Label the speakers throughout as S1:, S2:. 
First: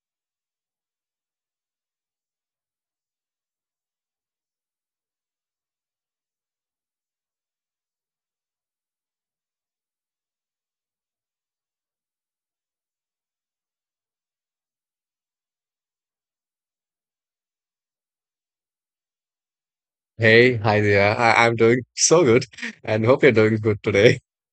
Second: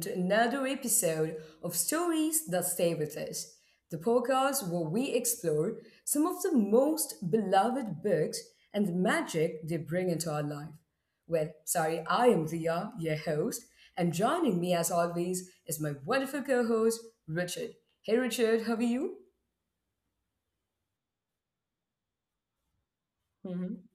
S1: to another episode of Stories That Stay With Us, the podcast where we explore some of the most beloved books and the magic they bring into our life. I am Dia, your host, and joining me as always is my wonderful co host, Richard. Hey, Richard, how are you?
S2: Hey, hi there. I'm doing so good and hope you're doing good today.
S1: hmm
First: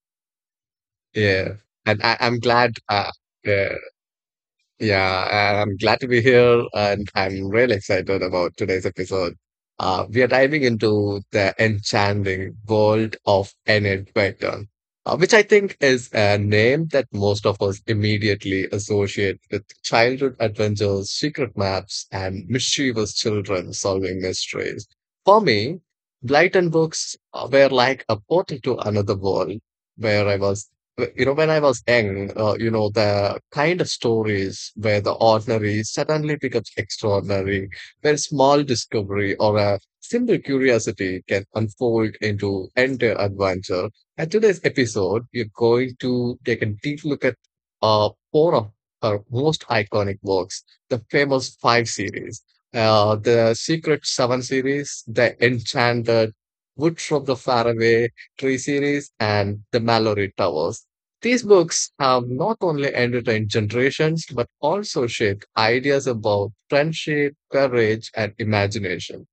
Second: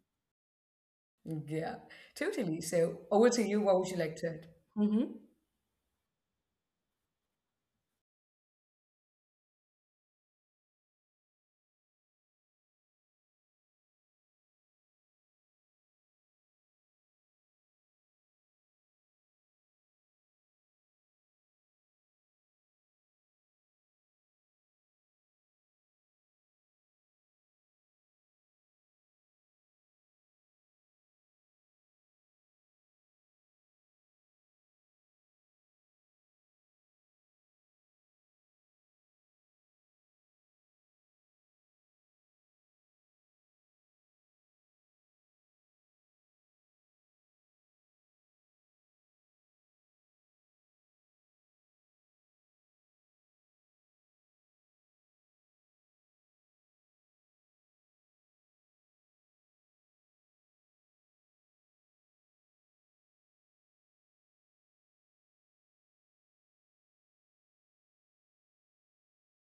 S2: Yeah.
S1: Yeah,
S2: And I'm
S1: totally.
S2: glad.
S1: So, over to you. What
S2: Yeah.
S1: would you like to add?
S2: Yeah, and I'm glad to be here, and I'm really excited about today's episode. We are diving into the enchanting world of Enid Blyton, which I think is a name that most of us immediately associate with childhood adventures, secret maps, and mischievous children solving mysteries. For me, Blyton books were like a portal to another world where I was w- you know, when I was young, the kind of stories where the ordinary suddenly becomes extraordinary, where small discovery or a simple curiosity can unfold into entire adventure. And today's episode, you're going to take a deep look at four of her most iconic works, the Famous Five series, the Secret Seven series, the Enchanted Wood from the Faraway Tree series, and the Mallory Towers. These books have not only entertained generations but also shaped ideas about friendship, courage, and imagination.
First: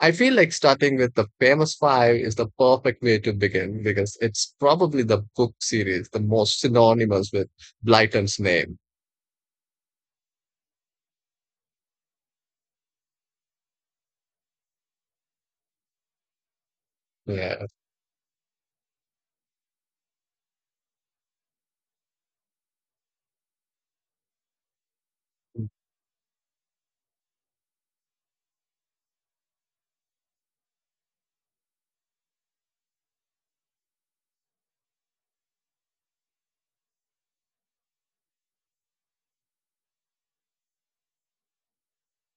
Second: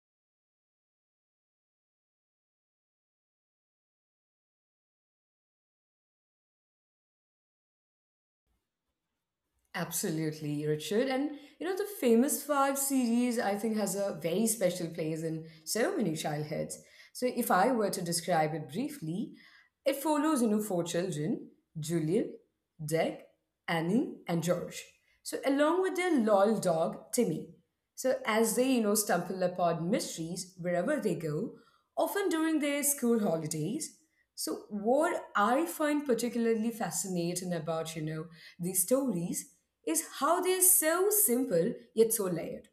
S2: I feel like starting with the Famous Five is the perfect way to begin because it's probably the book series the most synonymous with Blyton's name.
S1: Absolutely, Richard. And the famous five series, I think, has a very special place in so many childhoods. So, if I
S2: Yeah,
S1: were to describe it briefly, it follows, four children Julian, Dick, Annie, and George. So, along with their loyal dog, Timmy. So, as they, stumble upon mysteries wherever they go, often during their school holidays. So what I find particularly fascinating about, these stories is how they're so simple yet so layered.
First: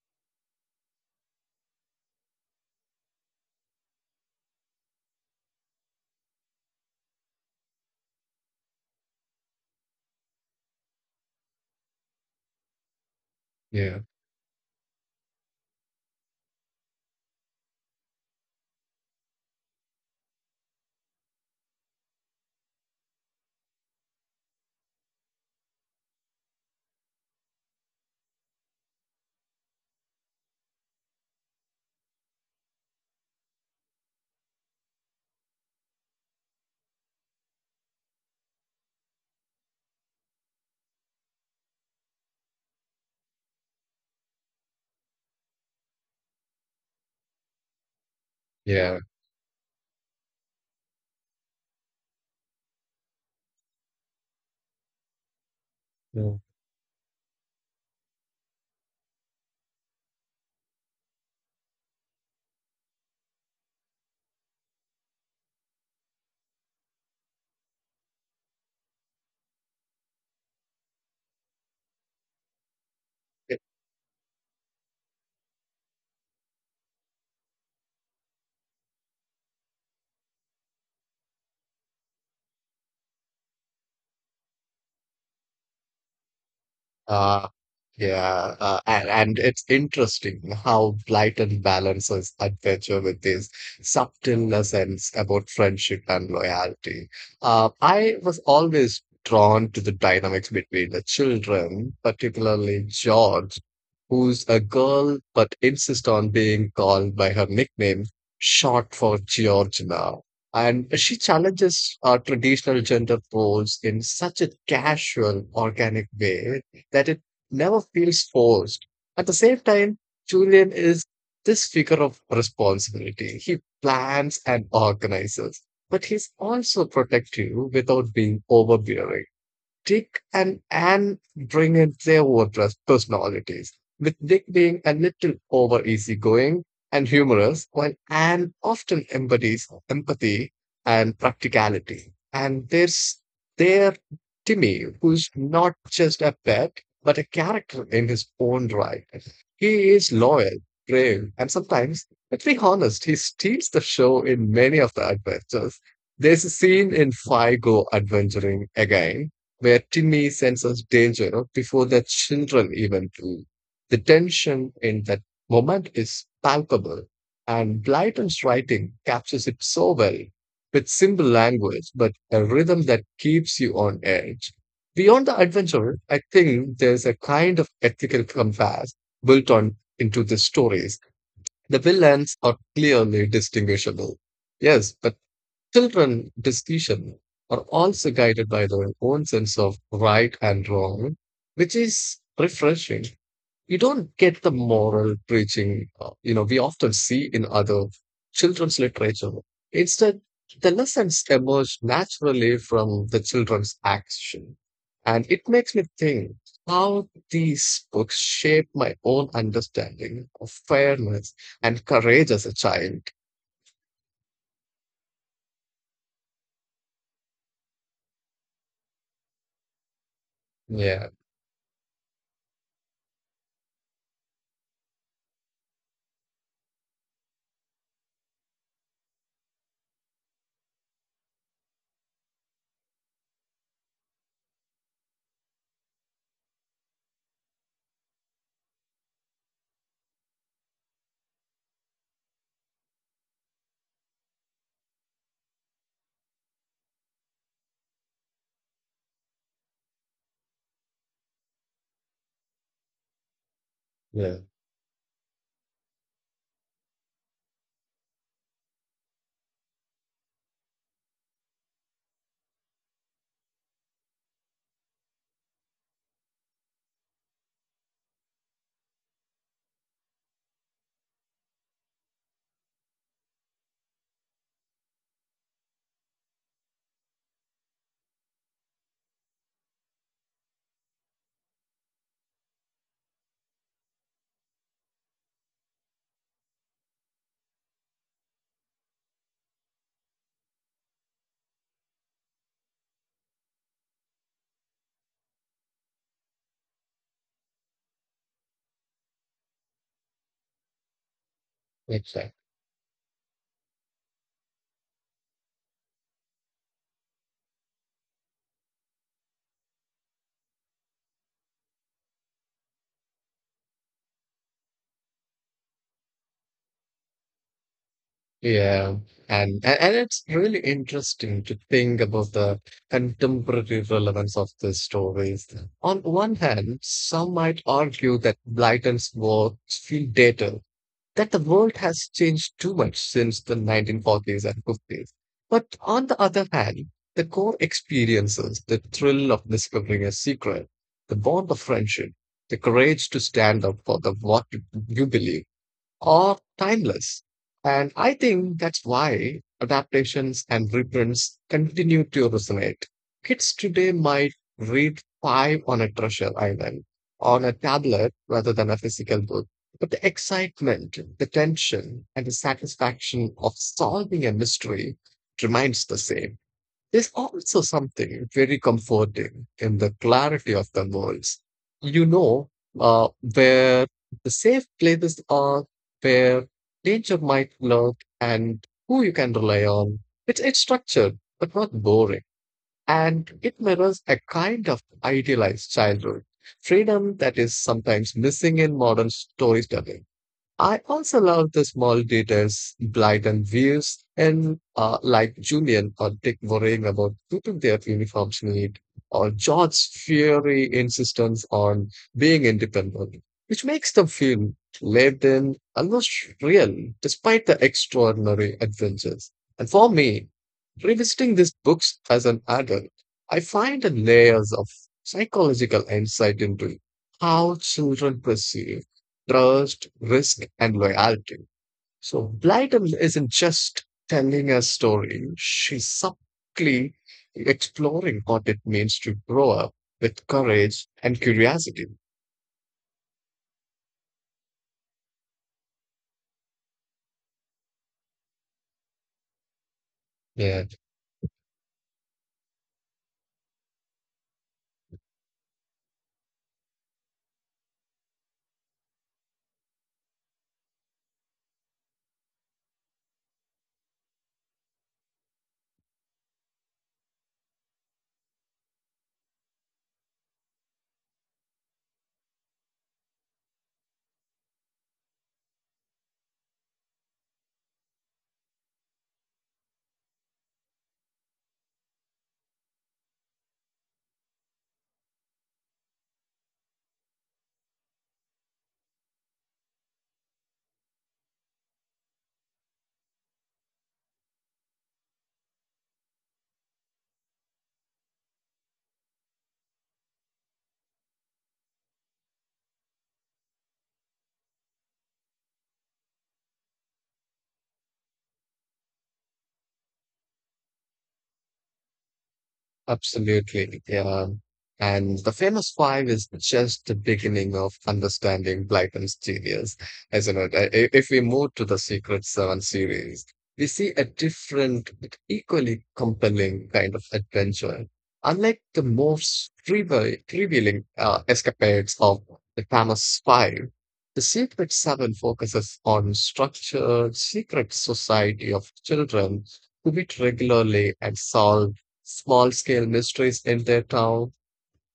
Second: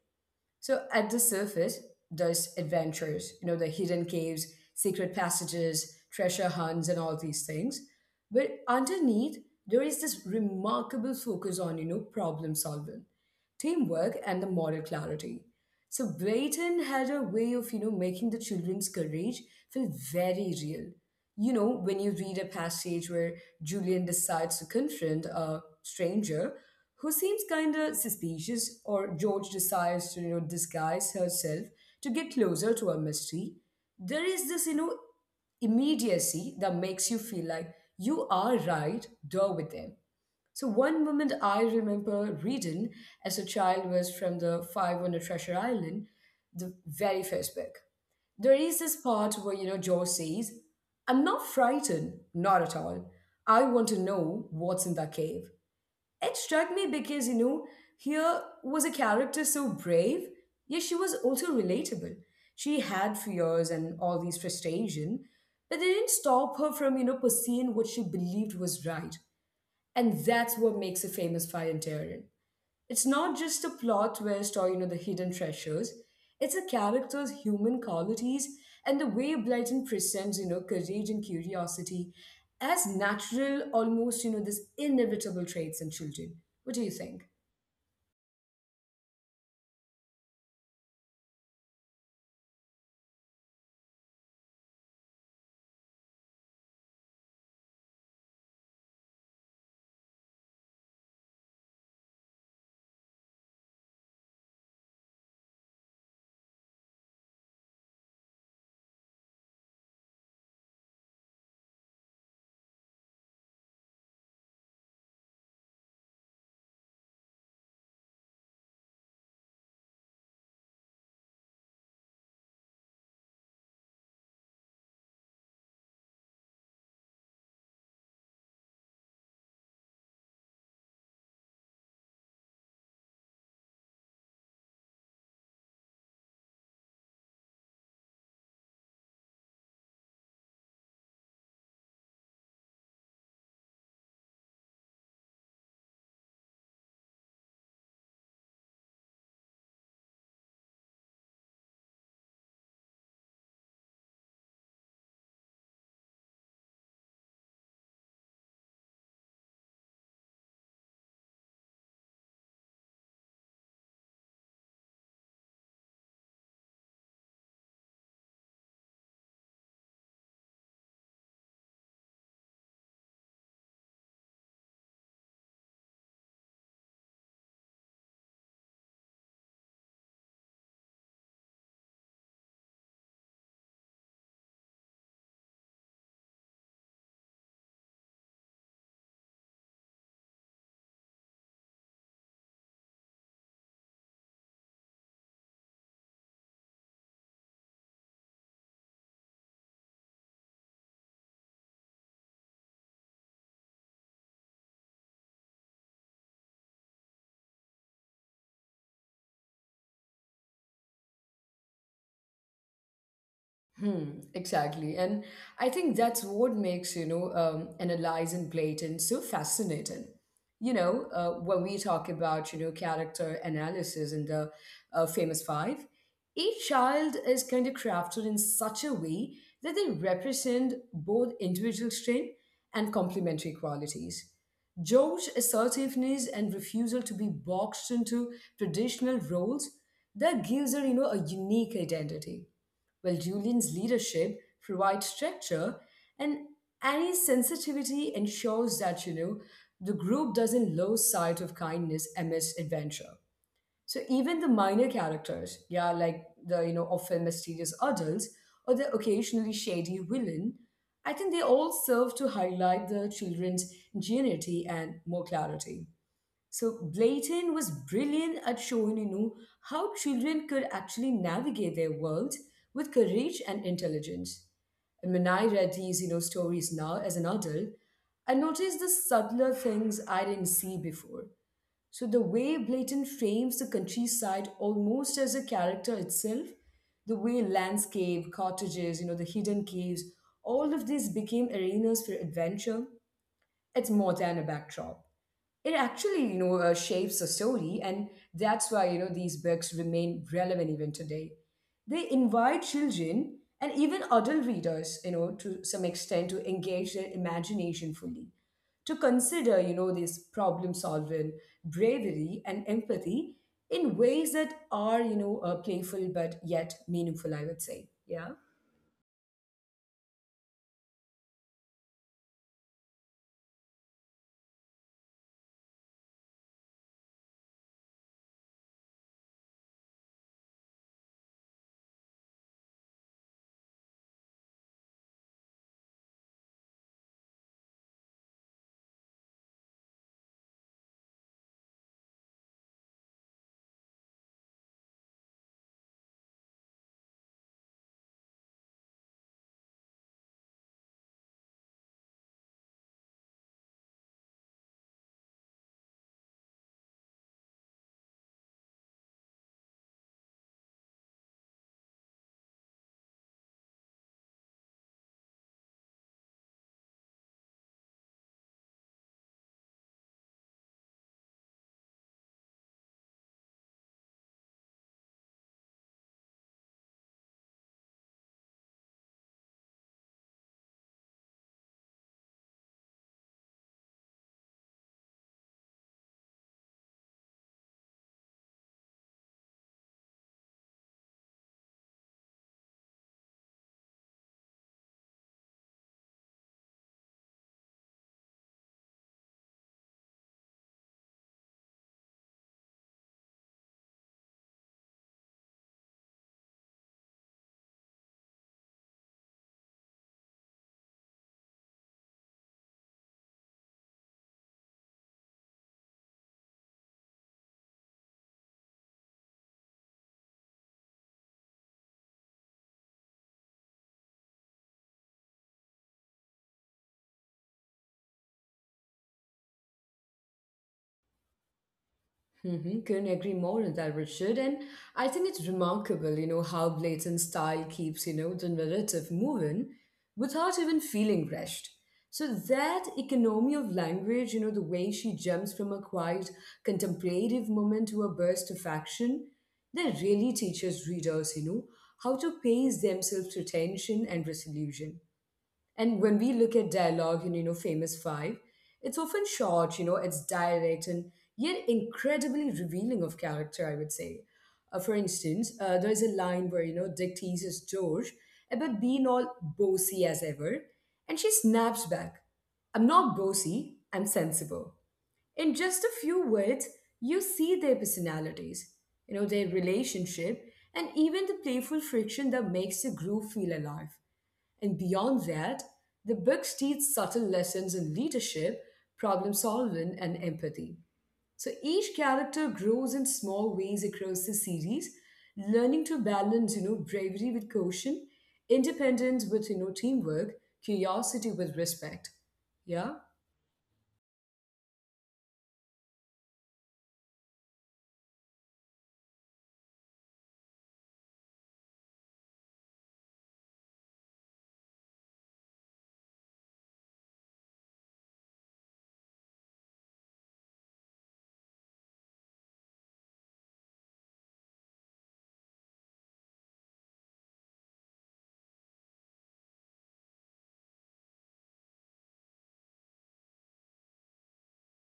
S1: So at the surface, there's adventures, the hidden caves, secret passages, treasure hunts, and all these things. But underneath, there is this remarkable focus on, problem solving,
S2: yeah,
S1: teamwork, and the moral clarity. So Brayton had a way of, making the children's courage feel very real. You know, when you read a passage where Julian decides to confront a stranger who seems kind of suspicious, or George decides to, disguise herself to get closer to a mystery, there is this, immediacy that makes you feel like you are right there with them. So one moment I remember reading as a child was from the Five on the Treasure Island, the very first book. There is this
S2: yeah.
S1: part where, George says, I'm not frightened, not at all. I want to know what's in that cave. It struck me because, here was a character so brave, yet she was also relatable. She had fears and all these frustration, but they didn't stop her from, pursuing what she believed was right. And that's what makes it famous fire and Endearing. It's not
S2: Yeah.
S1: just a plot twist or, the hidden treasures. It's a character's human qualities and the way Blyton presents, courage and curiosity as natural, almost, this inevitable traits in children. What do you think?
S2: Uh, yeah, and it's interesting how Blyton balances adventure with these subtle lessons about friendship and loyalty. I was always drawn to the dynamics between the children, particularly George, who's a girl but insists on being called by her nickname, short for Georgina. And she challenges traditional gender roles in such a casual, organic way that it never feels forced. At the same time, Julian is this figure of responsibility. He plans and organizes, but he's also protective without being overbearing. Dick and Anne bring in their own personalities, with Dick being a little over easygoing and humorous, while Anne often embodies empathy and practicality. And there's their Timmy, who's not just a pet, but a character in his own right. He is loyal, brave, and sometimes, let's be honest, he steals the show in many of the adventures. There's a scene in Figo adventuring again where Timmy senses danger no, before the children even do. The tension in that moment is palpable, and Blyton's writing captures it so well with simple language, but a rhythm that keeps you on edge. Beyond the adventure, I think there's a kind of ethical compass built on into the stories. The villains are clearly distinguishable. Yes, but children decision are also guided by their own sense of right and wrong, which is refreshing. You don't get the moral preaching, we often see in other children's literature. Instead, the lessons emerge naturally from the children's action. And it makes me think how these books shape my own understanding of fairness and courage as a child.
S1: Hmm, exactly. And I think that's what makes, analyzing Platon so fascinating. You know,
S2: Yeah,
S1: when we talk about, character analysis in the famous five, each child is kind of crafted in such a way that they represent both individual strength and complementary qualities. George's assertiveness and refusal to be boxed into traditional roles that gives her, a unique identity well, Julian's leadership provides structure, and Annie's sensitivity ensures that, the group doesn't lose sight of kindness amidst adventure. So even
S2: yeah,
S1: the minor characters, yeah, like the, often mysterious adults or the occasionally shady villain, I think they all serve to highlight the children's ingenuity and more clarity. So Blayton was brilliant at showing, how children could actually navigate their world with courage and intelligence. And when I read these, stories now as an adult, I noticed the subtler things I didn't see before. So the way Blayton frames the countryside almost as a character itself, the way landscape, cottages, the hidden caves, all of these became arenas for adventure. It's more than a backdrop, it actually shapes the story, and that's why these books remain relevant even today. They
S2: exactly.
S1: invite children and even adult readers, to some extent, to engage their imagination fully, to consider, this problem solving, bravery, and empathy in ways that are, playful but yet meaningful, I would say. Yeah?
S2: Yeah, and it's really interesting to think about the contemporary relevance of these stories. On one hand, some might argue that Blyton's works feel dated, that the world has changed too much since the 1940s and 50s. But on the other hand, the core experiences, the thrill of discovering a secret, the bond of friendship, the courage to stand up for the what you believe are timeless. And I think that's why adaptations and reprints continue to resonate. Kids today might read five on a treasure island, on a tablet rather than a physical book. But the excitement, the tension, and the satisfaction of solving a mystery remains the same. There's also something very comforting in the clarity of the voice. You know where the safe places are, where danger might lurk, and who you can rely on. It's structured, but not boring. And it mirrors a kind of idealized childhood, freedom that is sometimes missing in modern storytelling. I also love the small details, blatant views, and like Julian or Dick worrying about keeping their uniforms neat, or George's fiery insistence on being independent, which makes them feel lived in, almost real, despite the extraordinary adventures. And for me, revisiting these books as an adult, I find the layers of psychological insight into how children perceive trust, risk, and loyalty. So Blyton isn't just telling a story, she's subtly exploring what it means to grow up with courage and curiosity.
S1: Mm-hmm. Couldn't agree more on that, Richard. And I think it's remarkable, how blatant style keeps, the narrative moving without
S2: Yeah,
S1: even feeling rushed. So that economy of language, the way she jumps from a quiet contemplative moment to a burst of action, that really teaches readers, how to pace themselves to tension and resolution. And when we look at dialogue in, Famous Five, it's often short, it's direct and yet incredibly revealing of character, I would say. For instance, there's a line where, Dick teases George about being all bossy as ever, and she snaps back, I'm not bossy, I'm sensible. In just a few words, you see their personalities, their relationship, and even the playful friction that makes the group feel alive. And beyond that, the books teach subtle lessons in leadership, problem solving, and empathy. So each character grows in small ways across the series, learning to balance, bravery with caution, independence with, teamwork, curiosity with respect. Yeah?
S2: absolutely. Yeah. And the Famous Five is just the beginning of understanding Blyton's genius, isn't it? If we move to the Secret Seven series, we see a different, but equally compelling kind of adventure. Unlike the most trivial escapades of the Famous Five, the Secret Seven focuses on structured secret society of children who meet regularly and solve small scale mysteries in their town.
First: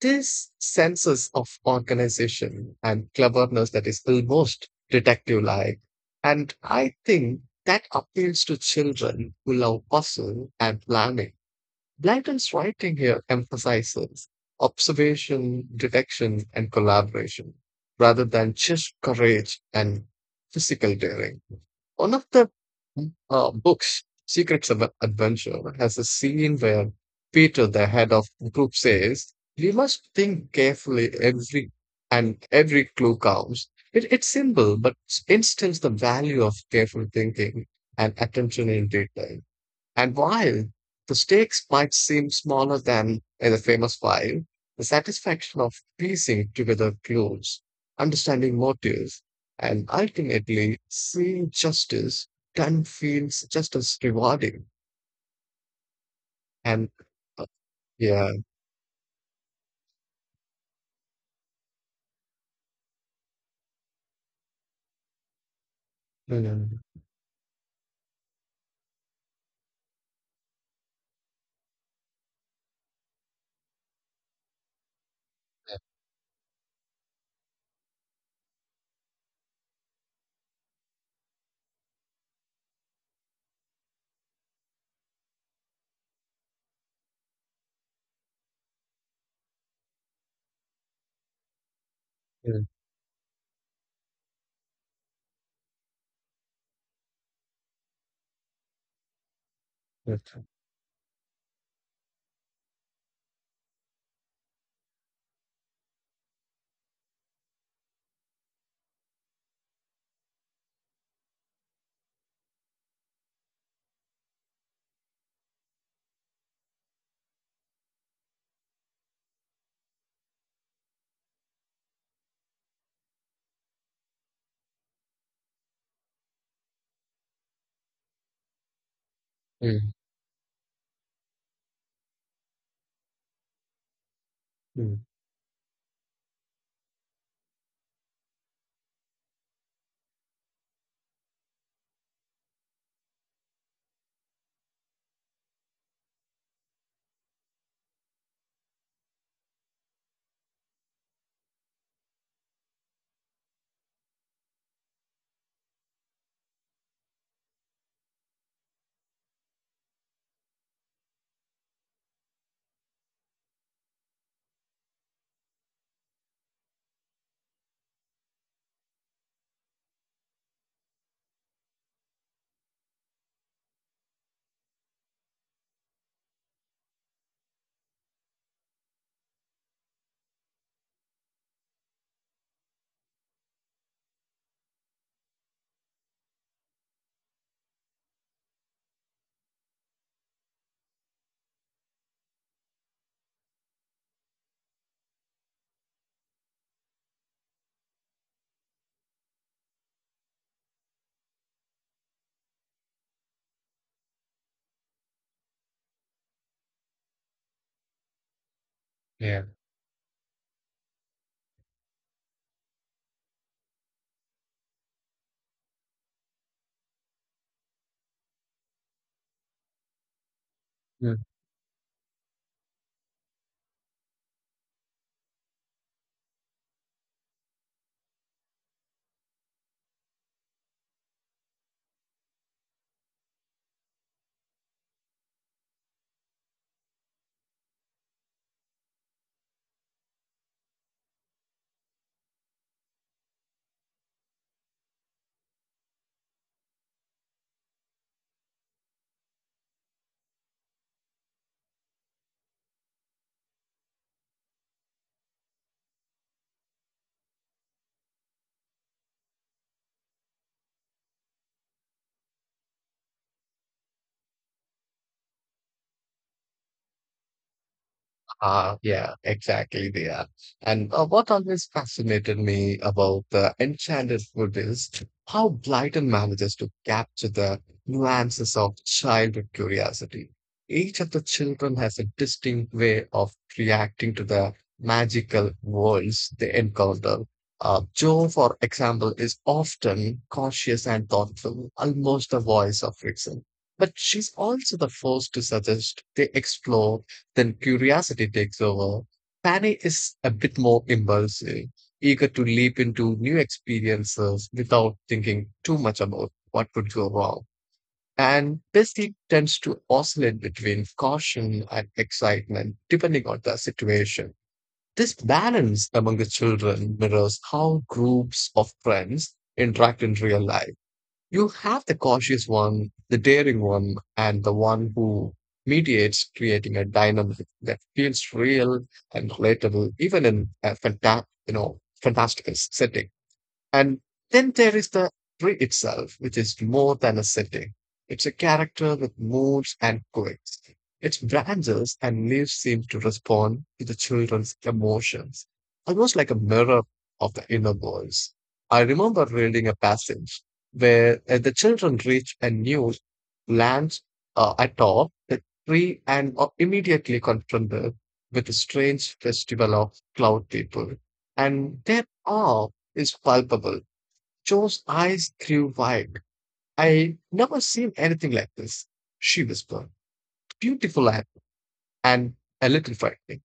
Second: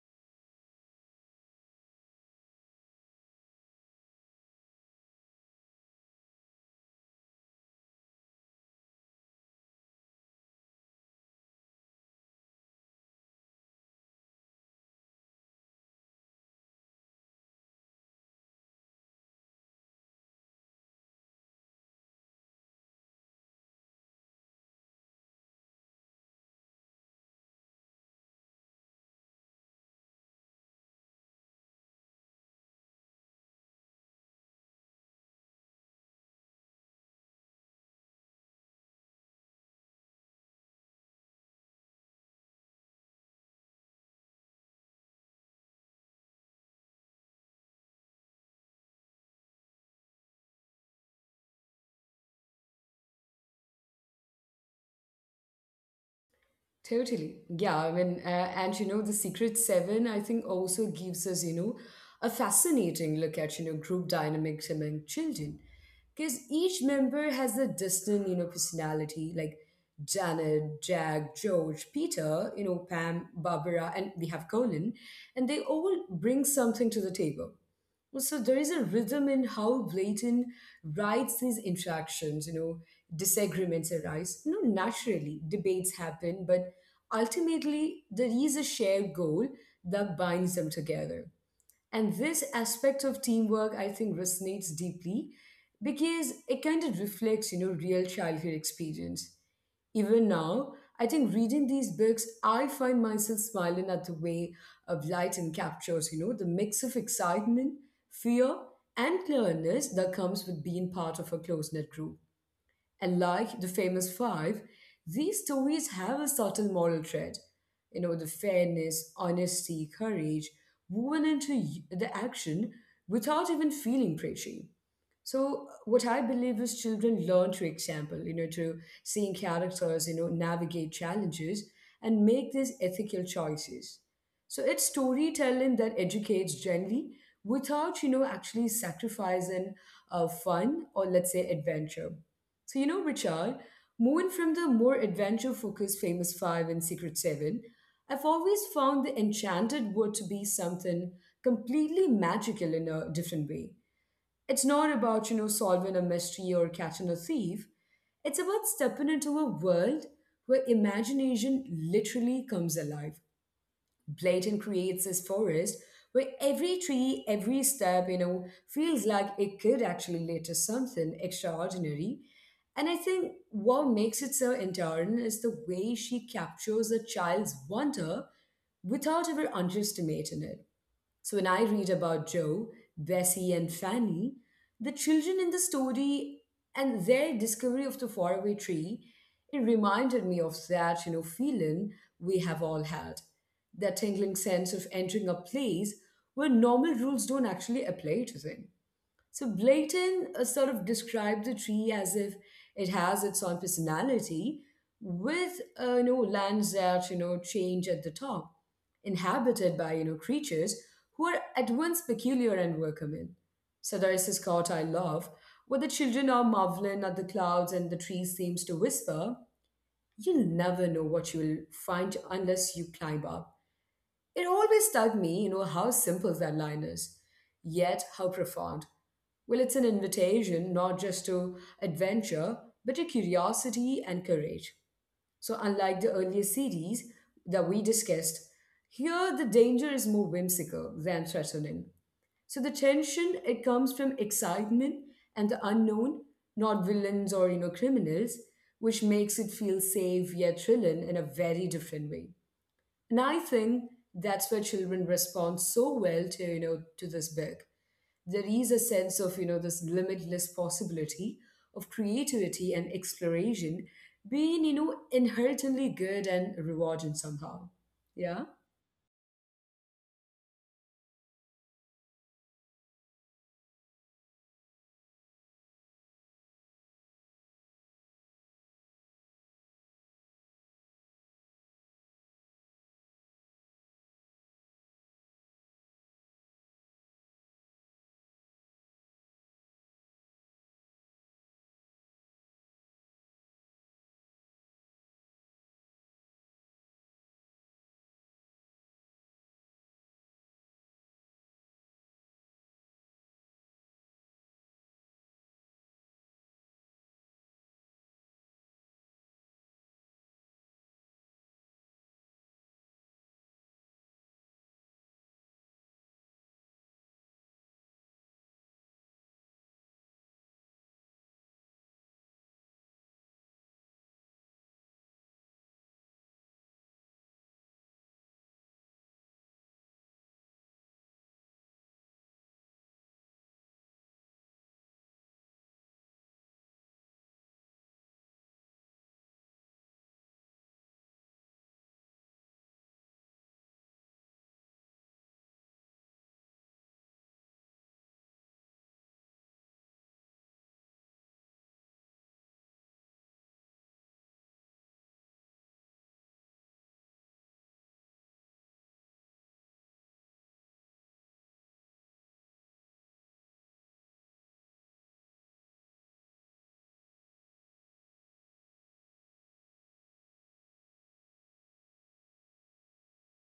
S2: This sense of organization and cleverness that is almost detective like. And I think that appeals to children who love puzzle and planning. Blyton's writing here emphasizes observation, detection, and collaboration rather than just courage and physical daring. One of the books, Secrets of Adventure, has a scene where Peter, the head of the group, says, "We must think carefully every and every clue counts." It's simple, but it instills the value of careful thinking and attention in detail. And while the stakes might seem smaller than in the Famous Five, the satisfaction of piecing together clues, understanding motives, and ultimately seeing justice can feel just as rewarding. And
S1: Totally.
S2: uh,
S1: Yeah. I mean,
S2: yeah.
S1: and the Secret Seven, I think, also gives us, a fascinating look at, group dynamics among children. Because
S2: Mm,
S1: each
S2: mm,
S1: member has a distinct, personality, like Janet, Jack, George, Peter, Pam, Barbara, and we have Colin, and they all bring something to the table. Well, so there is a rhythm in how Blatant writes these interactions, disagreements arise. You know, naturally, debates happen, but ultimately, there is a shared goal that binds them together. And this
S2: mm,
S1: aspect of teamwork, I think, resonates deeply because it kind of reflects, real childhood experience. Even
S2: mm,
S1: now, I think reading these books, I find myself smiling at the way of light and captures, the mix of excitement, fear, and clearness that comes with being part of a close knit group. And like the famous five, these stories have a subtle moral thread. You know, the fairness, honesty, courage woven into the action without even feeling preachy. So what I believe is children learn through example, through seeing
S2: mm,
S1: characters, navigate challenges and make these ethical choices. So it's
S2: mm,
S1: storytelling that educates gently without, actually sacrificing fun or let's say adventure. So, Richard, moving from the more adventure focused Famous Five and Secret Seven, I've always found the enchanted word to be something completely magical in a different way. It's not about, solving a mystery or catching a thief, it's about stepping into a world where imagination literally comes alive. Blayton creates this forest where every tree, every step, feels like it could actually lead to something extraordinary. And I think what makes it so endearing is the way she captures a child's wonder without ever underestimating it. So when I read about Joe, Bessie, and Fanny, the children in the story and their discovery of the faraway tree, it reminded me of that, feeling we have all had. That tingling sense of entering a place where normal rules don't actually apply to them. So Blayton sort of described the tree as if it has its own personality, with lands that change at the top,
S2: yeah.
S1: inhabited by creatures who are at once peculiar and welcoming. Sadaris is caught I love, where the children are marveling at the clouds and the tree seems to whisper, "You'll never know what you'll find unless you climb up." It always struck me, how simple that line is, yet how profound. Well, it's an invitation not just to adventure, but to curiosity and courage. So, unlike the earlier series that we discussed, here the danger is more whimsical than threatening. So, the tension it comes from excitement and the unknown, not villains or criminals, which makes it feel safe yet thrilling in a very different way. And I think that's where children respond so well to, to this book. There is a sense of, this limitless possibility of creativity and exploration being, inherently good and rewarding somehow. Yeah.
S2: Ah, yeah, exactly. They are. And what always fascinated me about the enchanted food is how Blyton manages to capture the nuances of childhood curiosity. Each of the children has a distinct way of reacting to the magical worlds they encounter. Joe, for example, is often cautious and thoughtful, almost the voice of reason. But she's also the first to suggest they explore then curiosity takes over. Fanny is a bit more impulsive, eager to leap into new experiences without thinking too much about what could go wrong. And Bessie tends to oscillate between caution and excitement depending on the situation. This balance among the children mirrors how groups of friends interact in real life. You have the cautious one, the daring one, and the one who mediates, creating a dynamic that feels real and relatable, even in a fantastical setting. And then there is the tree itself, which is more than a setting. It's a character that moves and quakes. Its branches and leaves seem to respond to the children's emotions, almost like a mirror of the inner voice. I remember reading a passage where the children reach a new land atop the tree and are immediately confronted with a strange festival of cloud people. And there are is palpable. Joe's eyes grew wide. I never seen anything like this, she whispered. Beautiful and a little frightening.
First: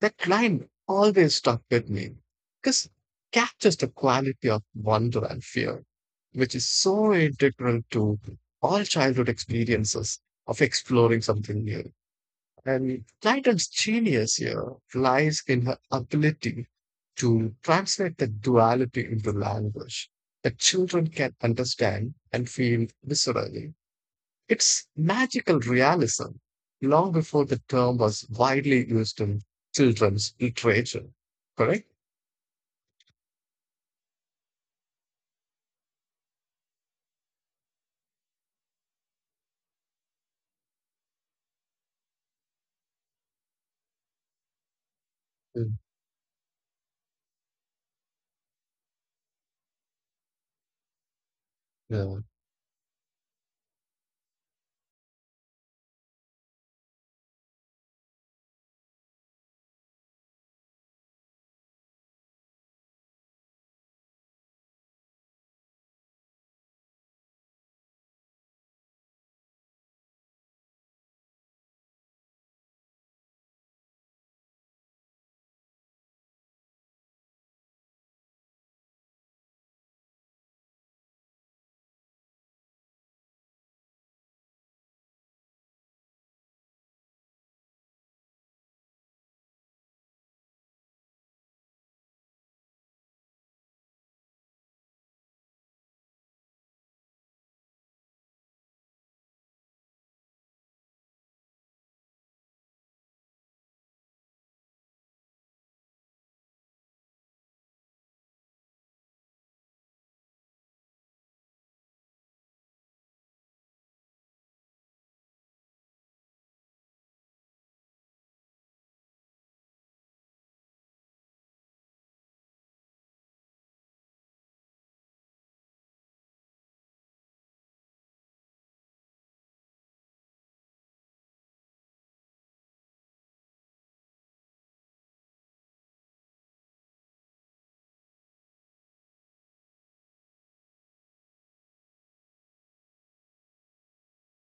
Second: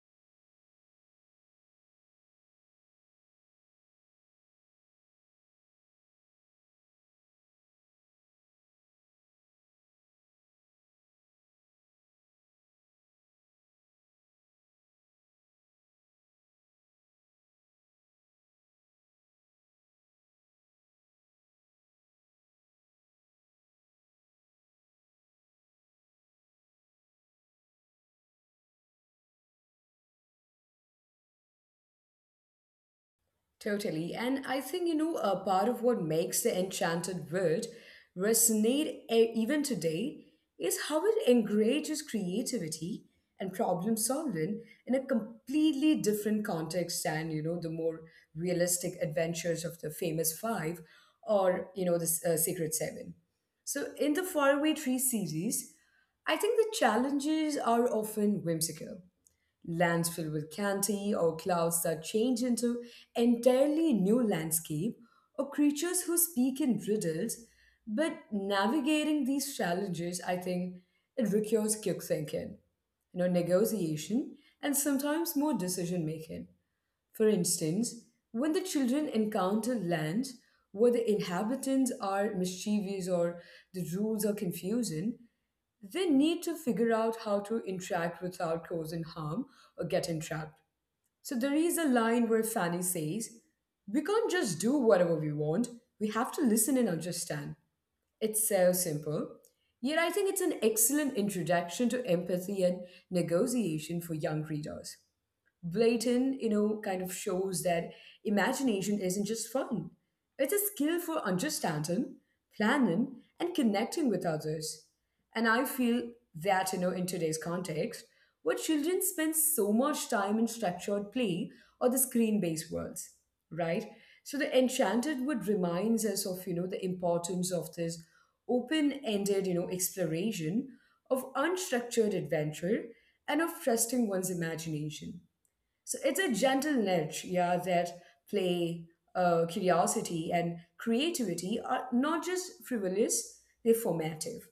S2: That line always stuck with me because captures the quality of wonder and fear, which is so integral to all childhood experiences of exploring something new. And Titel's genius here lies in her ability to translate the duality into language that children can understand and feel viscerally. It's magical realism long before the term was widely used in children's literature, correct?
S1: Totally. And I think, a part of what makes the enchanted wood resonate even today is how it encourages creativity and problem solving in a
S2: Mm,
S1: completely different context than, the more realistic adventures of the famous five or, the
S2: yeah.
S1: Secret Seven. So in the Faraway Tree series, I think the challenges are often whimsical lands filled with candy or clouds that change into entirely new landscape or creatures who speak in riddles, but navigating these challenges, I think, it requires quick thinking, negotiation, and sometimes more decision making. For instance, when the children encounter lands where the inhabitants are mischievous or the rules are confusing, they need to figure out how to interact without causing harm or getting trapped. So there is a line where Fanny says, "We can't just do whatever we want, we have to listen and understand." It's so simple. Yet I think it's an excellent introduction to empathy and negotiation for young readers. Blayton, kind of shows that imagination isn't just fun. It's a skill for understanding, planning, and connecting with others. And I feel that, in today's context, where children spend so much time in structured play or the screen based worlds, right? So the Enchanted Wood reminds us of, the importance of this open ended, exploration of unstructured adventure and of trusting one's imagination. So it's a gentle nudge, yeah, that play, curiosity, and creativity are not just frivolous, they're formative.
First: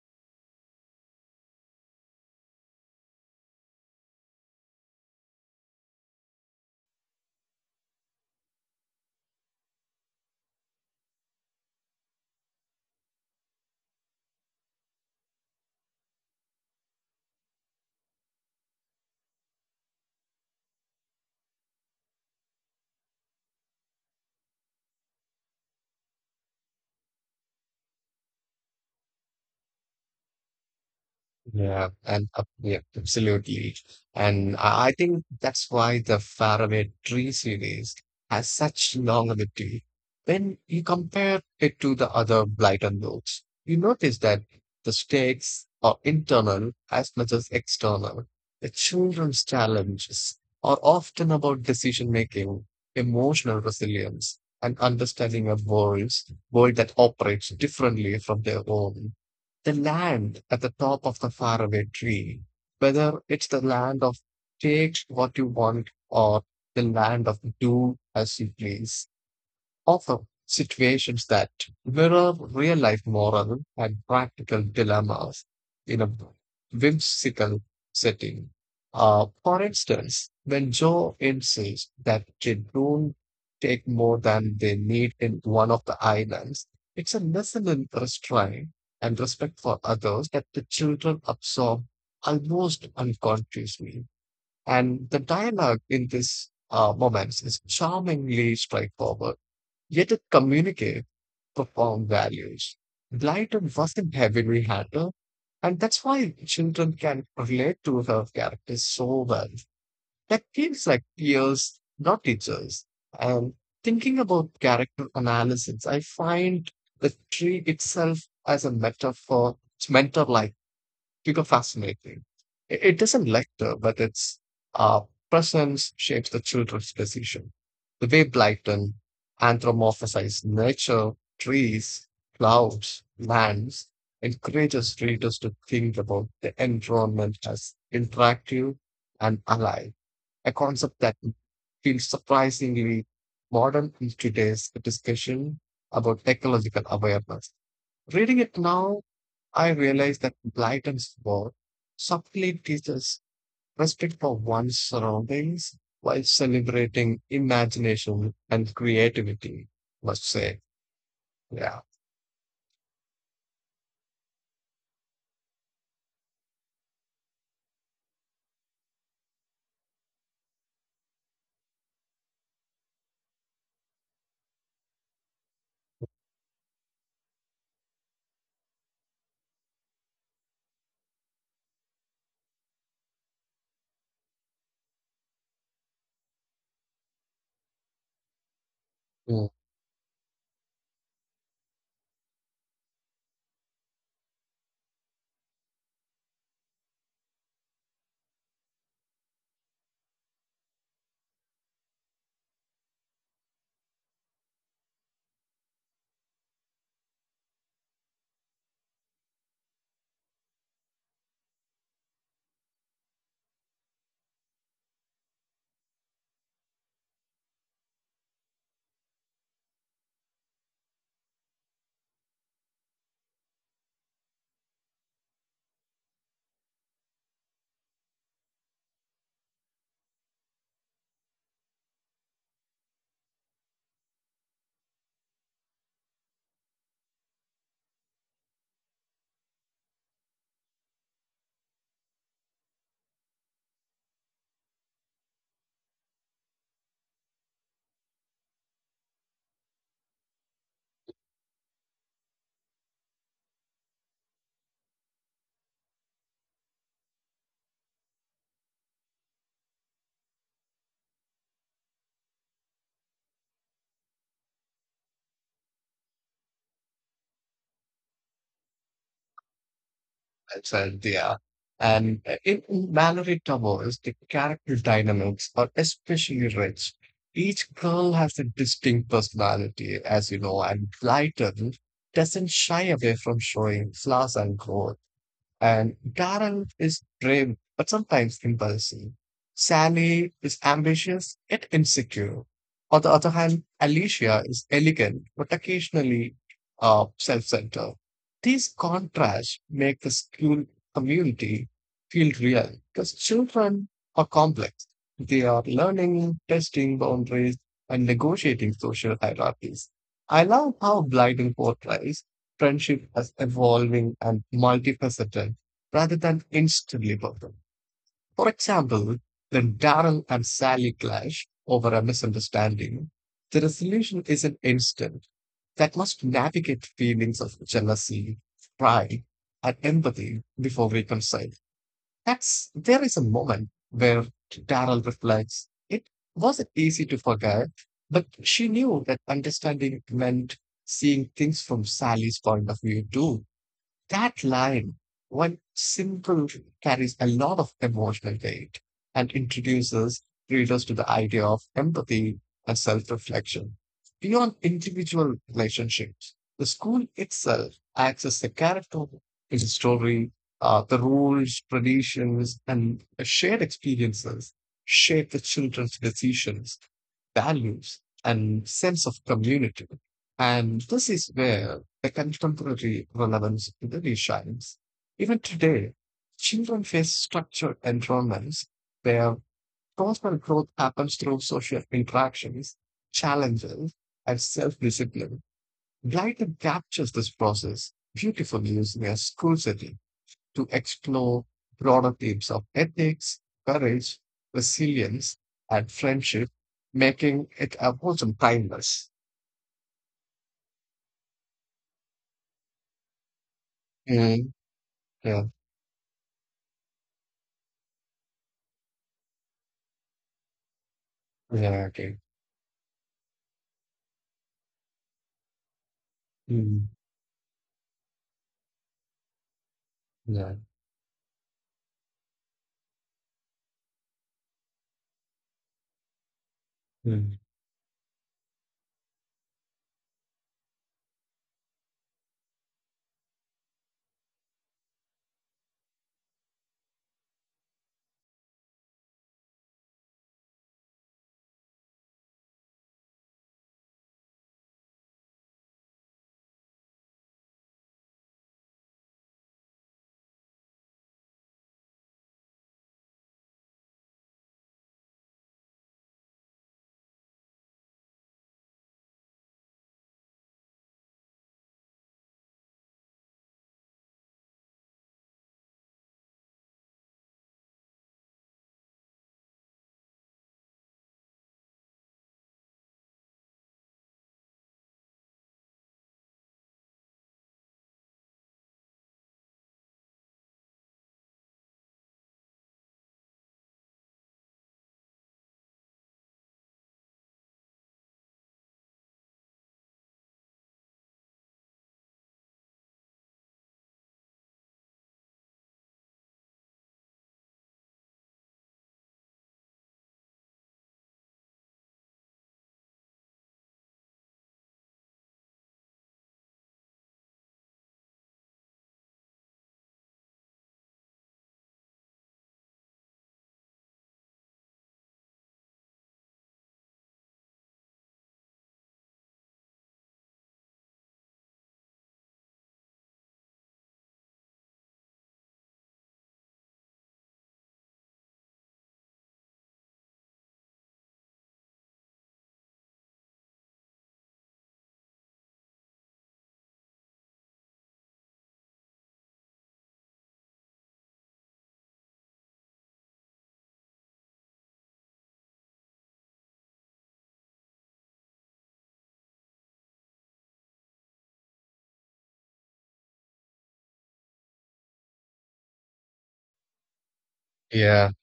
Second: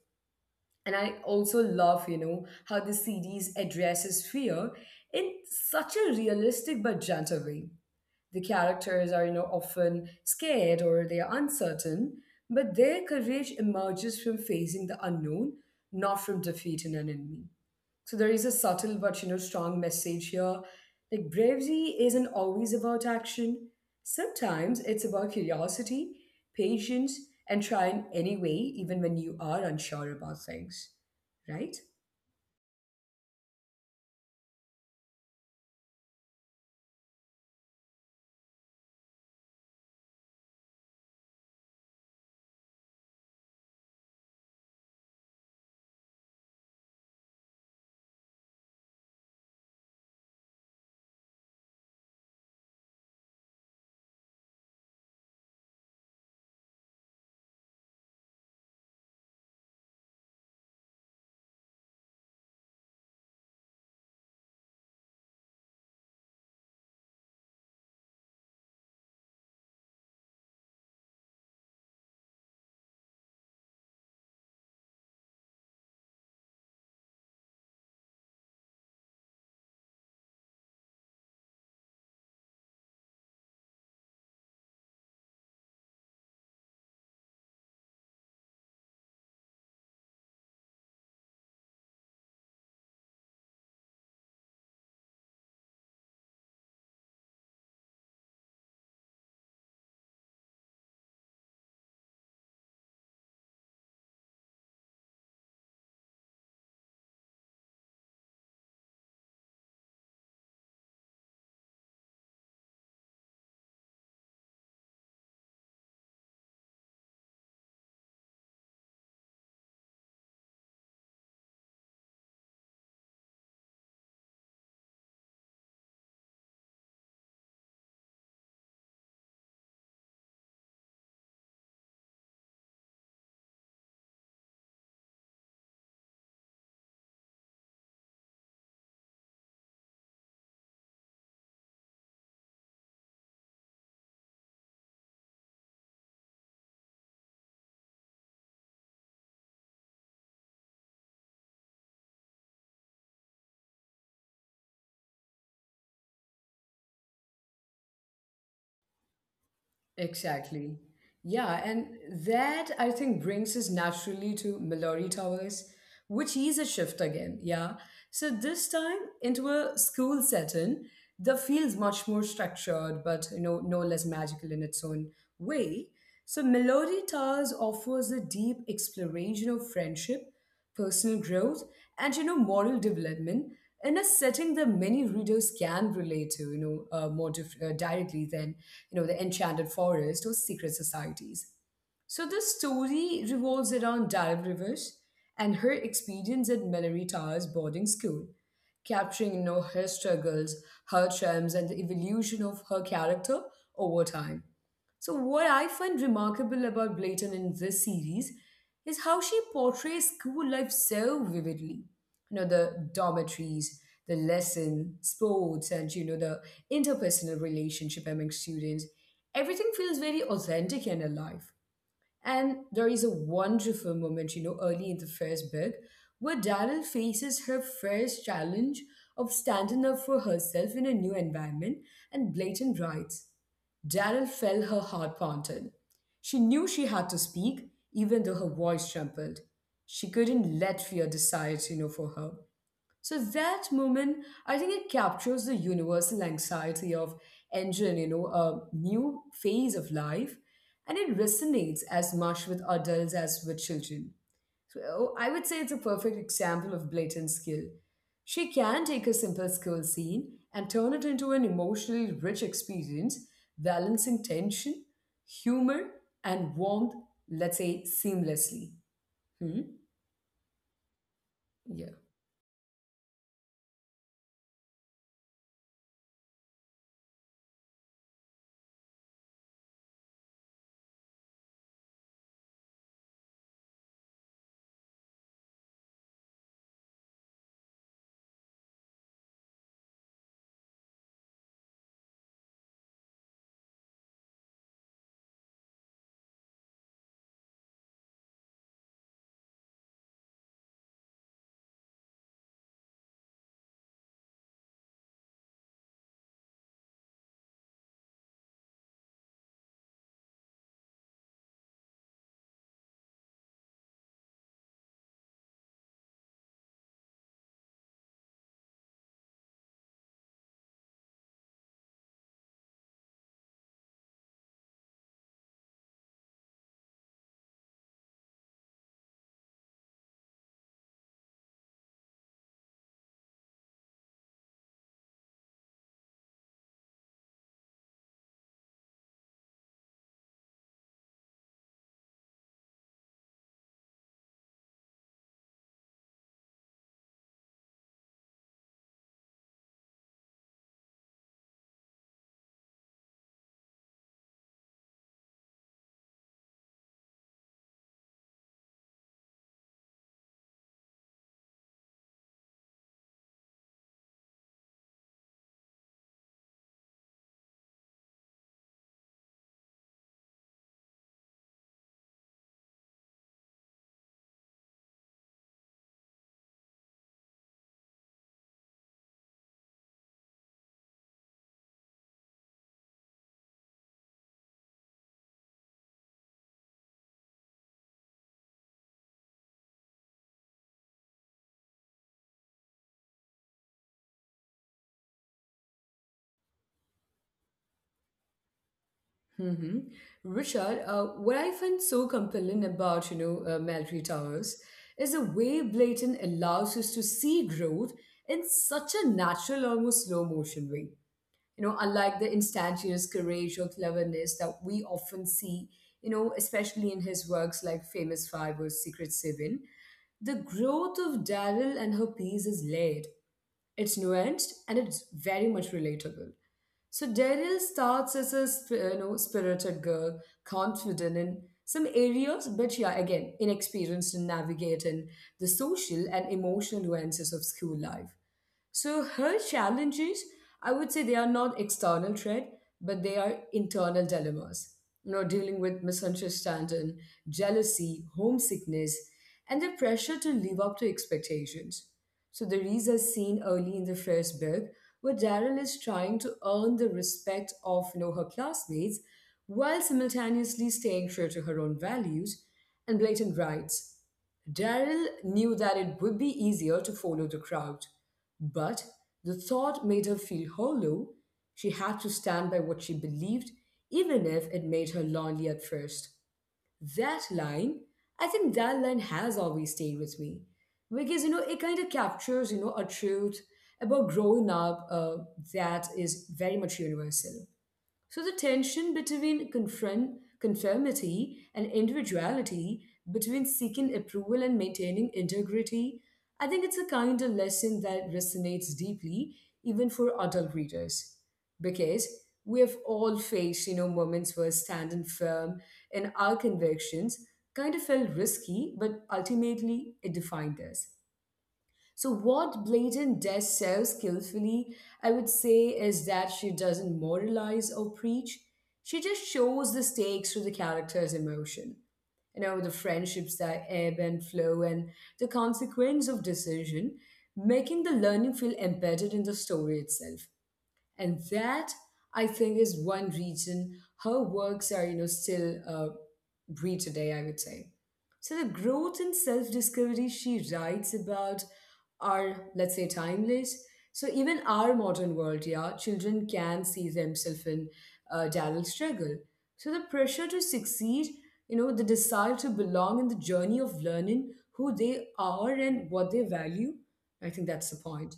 S1: And I also love, how the series addresses fear in such a realistic but gentle way. The characters are, often scared or they are uncertain, but their courage emerges from facing the unknown, not from defeat in an enemy. So there is a subtle but you know strong message here. Like bravery isn't always about action. Sometimes it's about curiosity, patience, and trying anyway, even when you are unsure about things. Right?
S2: Yeah, and yeah, absolutely. And I think that's why the Faraway Tree series has such longevity. When you compare it to the other Blyton books, you notice that the stakes are internal as much as external. The children's challenges are often about decision making, emotional resilience, and understanding a world that operates differently from their own. The land at the top of the faraway tree, whether it's the land of take what you want or the land of do as you please often situations that mirror real life moral and practical dilemmas in a whimsical setting. For instance, when Joe insists that they don't take more than they need in one of the islands, it's a lesson in restraint and respect for others that the children absorb almost unconsciously. And the dialogue in these moments is charmingly straightforward. Yet it communicated profound values. Lighter wasn't heavily handled, and that's why children can relate to her characters so well. That feels like peers, not teachers. And thinking about character analysis, I find the tree itself as a metaphor, it's mentor like figure fascinating. It doesn't lecture, but its uh, presence shapes the children's decision. The way Blyton anthropomorphizes nature, trees, clouds, lands, encourages readers to think about the environment as interactive and alive, a concept that feels surprisingly modern in today's discussion about ecological awareness. Reading it now I realized that Blyton's work subtly teaches respect for one's surroundings while celebrating imagination and creativity, let's say.
S1: Exactly. Yeah,
S2: Yeah,
S1: and that I think brings us naturally to Mallory Towers, which is a shift again. Yeah. So this time into a school setting that feels much more structured, but you know, no less magical in its own way. So Melody Towers offers a deep exploration of friendship, personal growth, and you know, moral development in a setting that many readers can relate to, you know, directly than you know the
S2: mm,
S1: Enchanted Forest or secret societies. So the story revolves around Dive Rivers and her experience at Mallory Towers boarding school, capturing you know, her struggles, her triumphs, and the evolution of her character over time. So what I find remarkable about Blayton in this series is how she portrays school life so vividly. You know, the dormitories, the lesson, sports, and you know, the interpersonal relationship among students. Everything feels very authentic and alive. And there is a wonderful moment, you know, early in the first book where Daryl faces her first challenge of standing up for herself in a new environment and Blayton writes, "Daryl felt her heart pounded. She knew she had to speak, even though her voice trembled. She couldn't let fear decide, you know, for her." So that moment, I think it captures the universal anxiety of entering, you know, a new phase of life, and it resonates as much with adults as with children. So I would say it's a perfect example of blatant skill. She can take a simple skill scene and turn it into an emotionally rich experience, balancing tension, humor, and warmth, let's say, seamlessly. Hmm?
S2: that's it, yeah.
S1: Yeah.
S2: And in Mallory Towers, the character dynamics are especially rich. Each girl has a distinct personality, as you know, and Blyton doesn't shy away from showing flaws and growth. And Daryl is brave, but sometimes impulsive. Sally is ambitious yet insecure. On the other hand, Alicia is elegant but occasionally self centered. These contrasts make the school community feel real because children are complex. They are learning, testing boundaries, and negotiating social hierarchies. I love how Blyden portrays friendship as evolving and multifaceted rather than instantly perfect. For example, when Daryl and Sally clash over a misunderstanding, the resolution isn't instant. That must navigate feelings of jealousy, pride, and empathy before reconcile. That's there is a moment where Daryl reflects. It wasn't easy to forget, but she knew that understanding meant seeing things from Sally's point of view too that line, one simple, carries a lot of emotional weight and introduces readers to the idea of empathy and self reflection. Beyond individual relationships, the school itself acts as the character in the story. The rules, traditions, and shared experiences shape the children's decisions values, and sense of community. And this is where the contemporary relevance really shines. Even today, children face structured environments where personal growth happens through social interactions, challenges, and self discipline. Glyden captures this process beautifully using a school setting to explore broader themes of ethics, courage, resilience, and friendship, making it a wholesome timeless.
S1: Hmm. Richard, what I find so compelling about, you know, Military
S2: Mm,
S1: Towers is the
S2: yeah,
S1: way Blayton allows us to see growth in such a natural, almost slow motion way. You know,
S2: yeah, okay.
S1: unlike the instantaneous courage or cleverness that we often see, you know,
S2: Mm,
S1: especially in his works like Famous Five or Secret Seven, the
S2: yeah,
S1: growth of Daryl and her piece is layered. It's nuanced and it's very much relatable. So
S2: mm,
S1: Daryl starts as a you know spirited girl, confident in some areas, but yeah, again, inexperienced in navigating the social and emotional nuances of school life. So her challenges, I would say they are not external threat, but they are internal dilemmas. You know, dealing with misunderstanding, jealousy, homesickness, and the pressure to live up to expectations. So there is a scene early in the first book where Daryl is trying to earn the respect of you know her classmates while simultaneously staying true to her own values and blatant rights. "Daryl knew that it would be easier to follow the crowd, but the thought made her feel hollow. She had to stand by what she believed, even if it made her lonely at first." That line, I think that line has always stayed with me because you know it kind of captures you know a truth about growing up that is very much universal. So the tension between conformity and individuality, between seeking approval and maintaining integrity, I think it's a kind of lesson that resonates deeply even for adult readers. Because we have all faced, you know, moments where standing firm in our convictions kind of felt risky, but ultimately it defined us. So, what Bladen does so skillfully, I would say, is that she doesn't moralize or preach. She just shows the stakes through the character's emotion. You know, the friendships that ebb and flow and the consequence of decision, making the learning feel embedded in the story itself. And that, I think, is one reason her works are, you know, still read today, I would say. So the growth and self-discovery she writes about are, let's say, timeless. So even our modern world, yeah, children can see themselves in Daryl's struggle. So the pressure to succeed, you know, the desire to belong in the journey of learning who they are and what they value, I think that's the
S2: yeah.
S1: point.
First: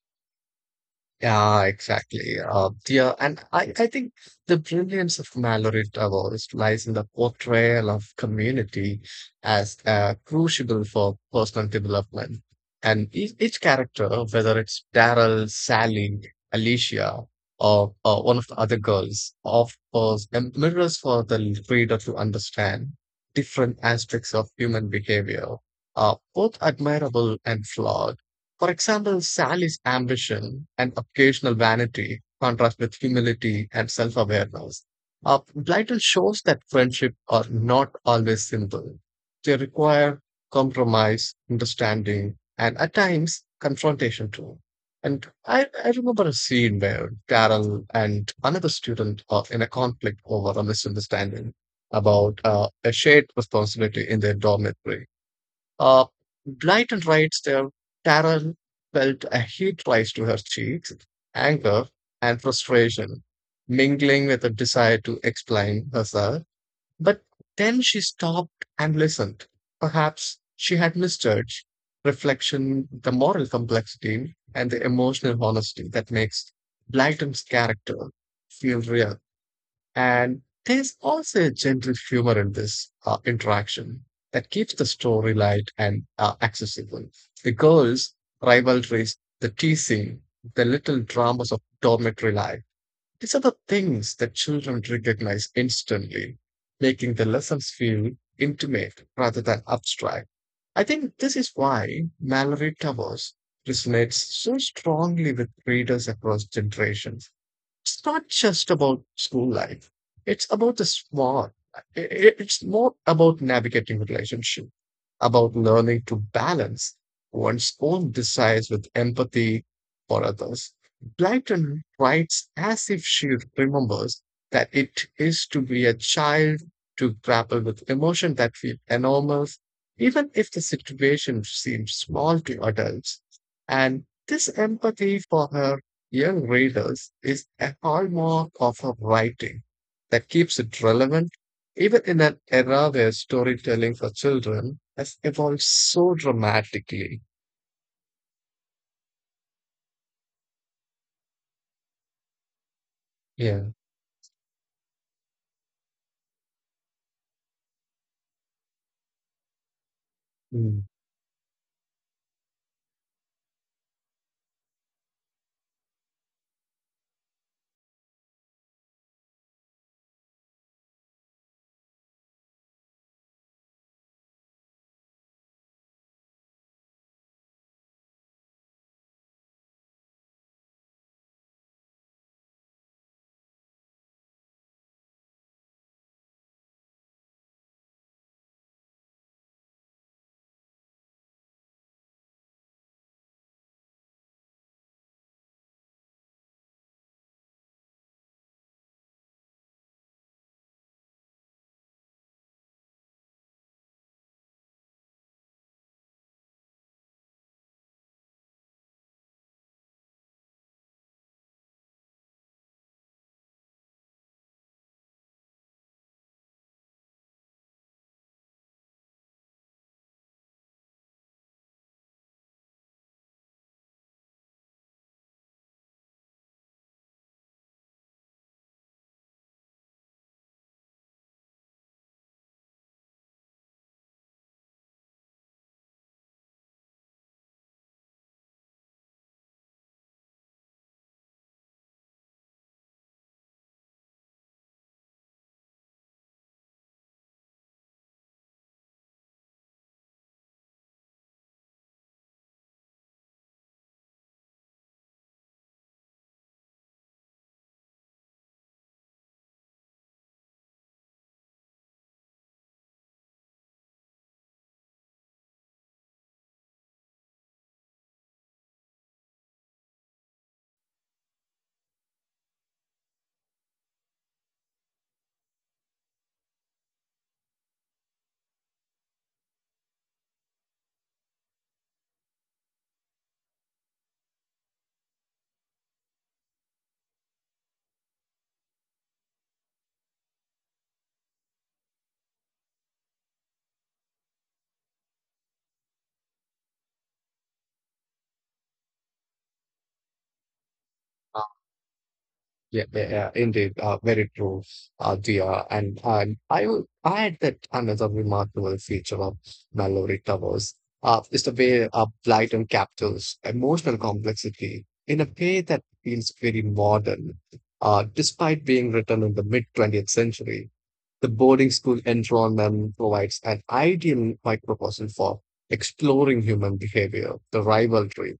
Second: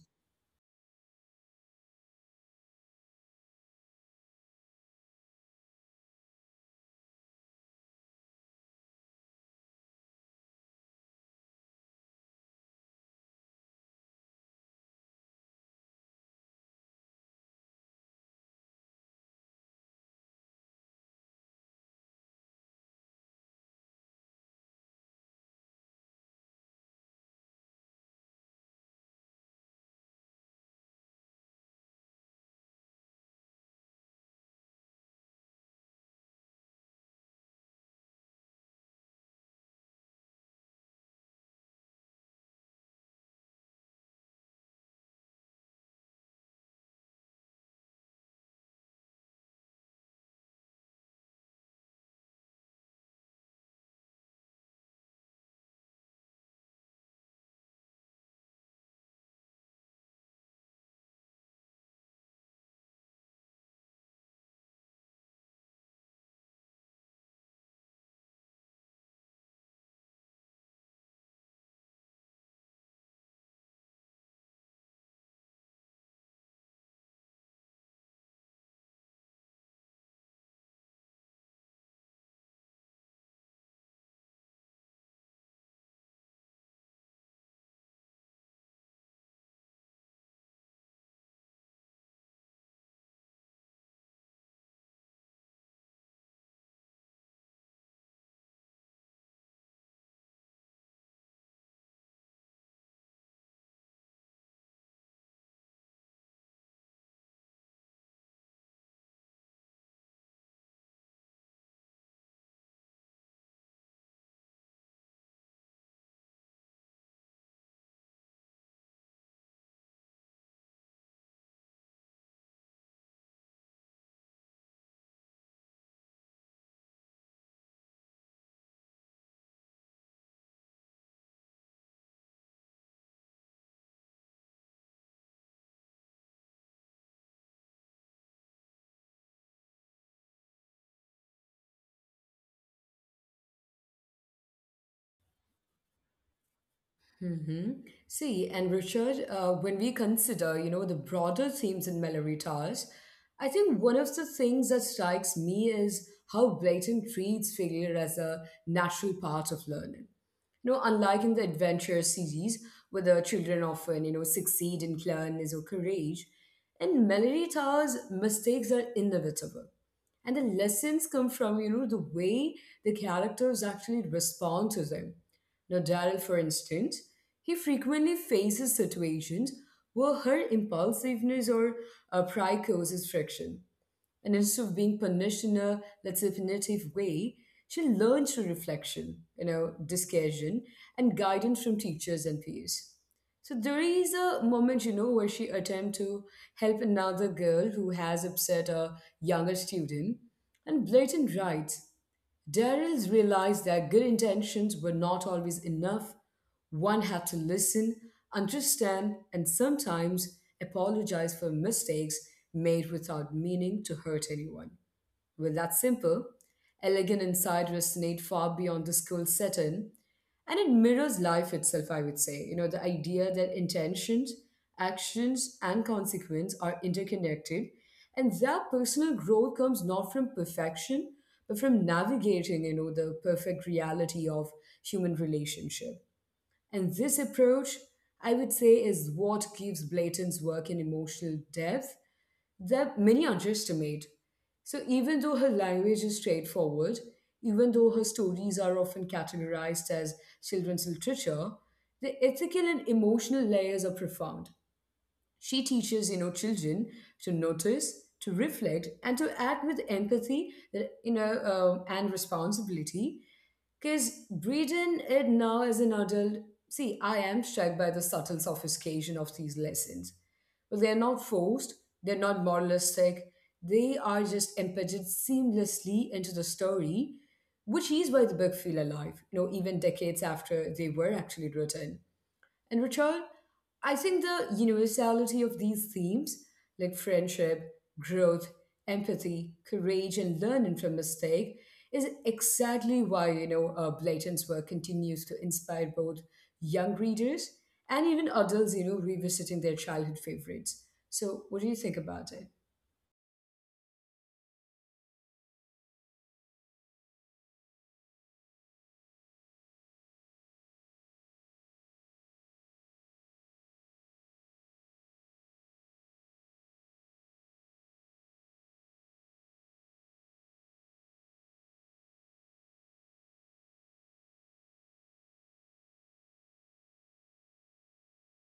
S2: Yeah, exactly. Yeah, and I think the brilliance of Mallory Towers lies in the portrayal of community as crucible for personal development. And each character, whether it's Daryl, Sally, Alicia, or one of the other girls, offers mirrors for the reader to understand different aspects of human behavior, both admirable and flawed. For example, Sally's ambition and occasional vanity contrast with humility and self awareness. Blyton shows that friendship are not always simple. They require compromise, understanding, and at times confrontation too. And I remember a scene where Carol and another student are in a conflict over a misunderstanding about a shared responsibility in their dormitory. Uh, Blyton writes there, Taryn felt a heat rise to her cheeks, anger and frustration, mingling with a desire to explain herself. But then she stopped and listened. Perhaps she had misjudged reflection, the moral complexity, and the emotional honesty that makes Blyton's character feel real. And there's also a gentle humor in this interaction that keeps the story light and accessible. The girls' rivalries, the teasing, the little dramas of dormitory life, these are the things that children recognize instantly, making the lessons feel intimate rather than abstract. I think this is why Mallory Towers resonates so strongly with readers across generations it's not just about school life. It's about the small. It's more about navigating relationship, about learning to balance one's own desires with empathy for others. Blyton writes as if she remembers that it is to be a child to grapple with emotion that feel enormous, even if the situation seems small to adults. And this empathy for her young readers is a hallmark of her writing that keeps it relevant even in an era where storytelling for children has evolved so dramatically.
S1: Mm-hmm. See, and Richard, when we consider, you know, the broader themes in Mallory Towers, I think
S2: Yeah.
S1: one of the things that strikes me is how Blayton treats failure as a natural part of learning. You know,
S2: Mm.
S1: unlike in the adventure series, where the children often, you know, succeed in cleverness or courage, in Mallory Towers, mistakes are inevitable. And the lessons come from, you know, the way the characters actually respond to them. Now, Daryl, for instance, he frequently faces situations where her impulsiveness or pride causes friction. And instead of being punished in a, let's say, punitive way, she learns through reflection, you know, discussion, and guidance from teachers and peers. So there is a moment, you know, where she attempts to help another girl who has upset a younger student and blatant right. "Daryl's realized that good intentions were not always enough. One had to listen, understand, and sometimes apologize for mistakes made without meaning to hurt anyone." Well, that's simple. Elegant insight resonate far beyond the school setting, and it mirrors life itself, I would say. You know, the idea that intentions, actions, and consequence are interconnected, and that personal growth comes not from perfection, but from navigating, you know, the perfect reality of human relationship. And this approach, I would say, is what gives Blayton's work an emotional depth that many underestimate. So, even though her language is straightforward, even though her stories are often categorized as children's literature, the ethical and emotional layers are profound. She teaches, you know, children to notice, to reflect, and to act with empathy, and responsibility. Because reading it now as an adult, see, I am struck by the subtle sophistication of these lessons. But they're not forced, they're not moralistic, they are just embedded seamlessly into the story, which is why the book feel alive, you know, even decades after they were actually written. And Richard, I think the universality of these themes, like friendship, growth, empathy, courage, and learning from mistake, is exactly why you know Blayton's work continues to inspire both young readers and even adults, you know, revisiting their childhood favorites. So, what do you think about it?
S2: Yeah, yeah, yeah, indeed, very true, Dia. And I will add that another remarkable feature of Mallory Towers is the way Blyton captures emotional complexity in a way that feels very modern, despite being written in the mid 20th century. The boarding school environment provides an ideal microcosm for exploring human behavior, the rivalry,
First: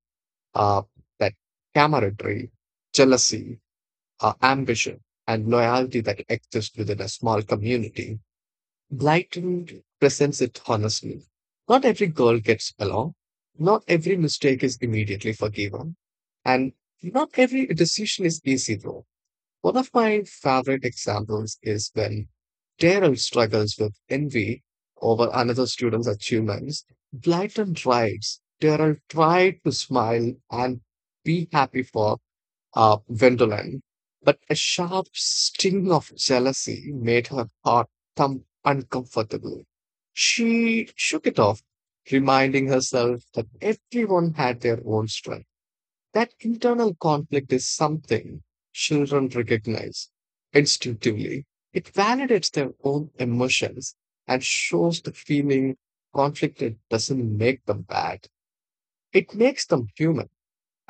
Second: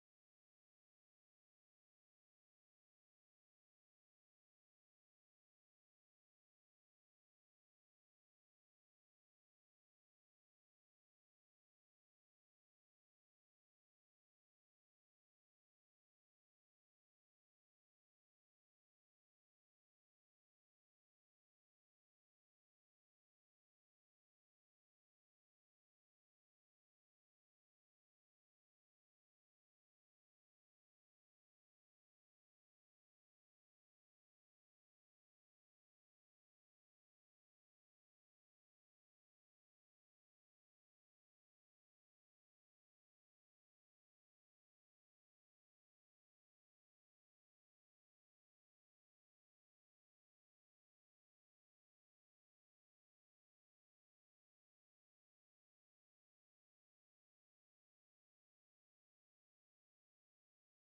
S2: uh, that camaraderie, jealousy, ambition, and loyalty that exist within a small community. Blighton presents it honestly. Not every girl gets along, not every mistake is immediately forgiven, and not every decision is easy though. One of my favorite examples is when Daryl struggles with envy over another student's achievements. Blyton tries. Daryl tried to smile and be happy for Gwendolen, but a sharp sting of jealousy made her heart thump uncomfortably. She shook it off, reminding herself that everyone had their own strength. That internal conflict is something children recognize instinctively. It validates their own emotions and shows the feeling conflicted doesn't make them bad. It makes them human.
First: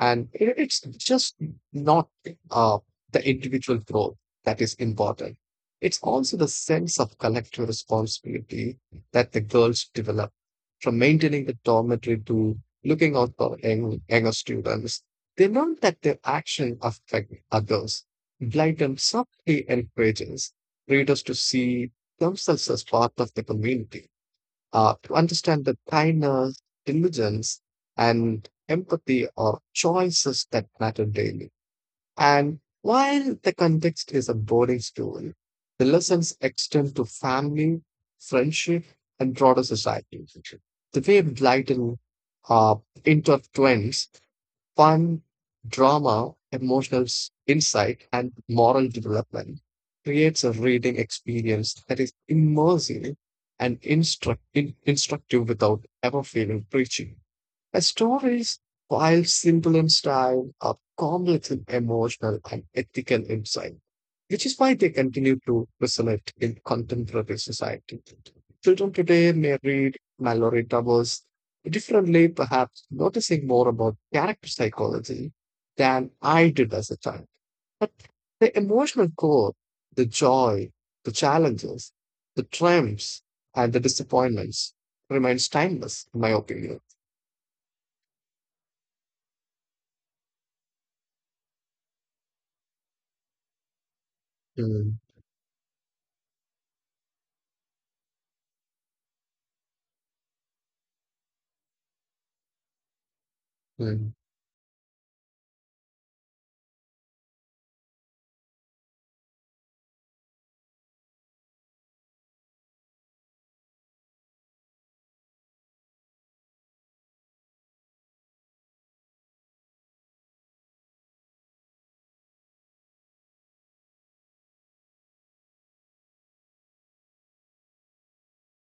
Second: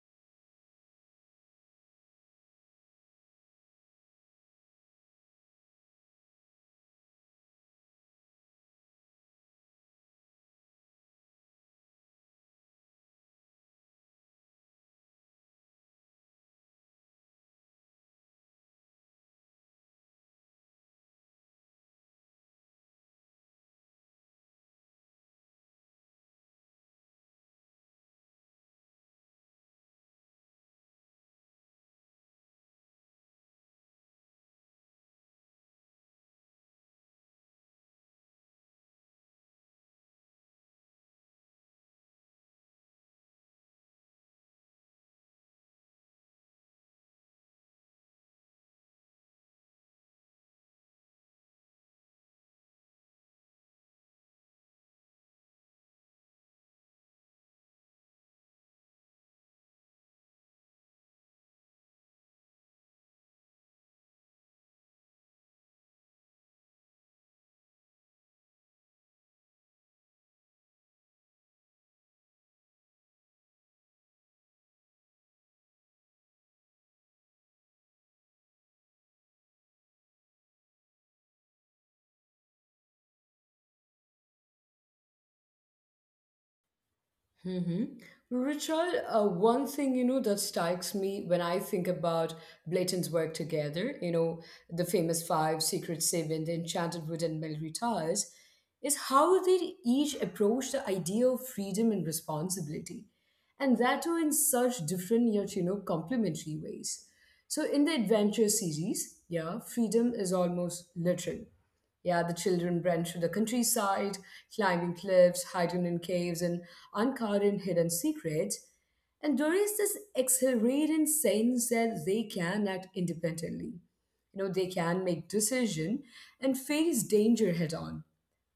S2: And it's just not uh, the individual growth that is important. It's also the sense of collective responsibility that the girls develop from maintaining the dormitory to looking out for younger students. They learn that their actions affect others. Blyton subtly encourages readers to see themselves as part of the community to understand that kindness, diligence, and empathy are choices that matter daily. And while the context is a boring story, the lessons extend to family, friendship, and broader society. The way Blyton uh, intertwines fun, drama, emotional insight, and moral development creates a reading experience that is immersive and instructive without ever feeling preachy. Her stories, while simple in style, are complex in emotional and ethical insight, which is why they continue to resonate in contemporary society. Children today may read Mallory Towers differently, perhaps noticing more about character psychology than I did as a child. But the emotional core, the joy, the challenges, the triumphs, and the disappointments remains timeless, in my opinion.
S1: Hmm. Richard, one thing you know that strikes me when I think about Blayton's work together, you know, the famous five, Secret Seven, the Enchanted Wood, and Melry Towers, is how they each approach the idea of freedom and responsibility, and that
S2: Mm,
S1: too in such different yet you know complementary ways. So in the adventure series, yeah, freedom is almost literal, yeah, the children ran through the countryside, climbing cliffs, hiding in caves, and uncovering hidden secrets. And there is this exhilarating sense that they can act independently. You know, they can make decision and face danger head on.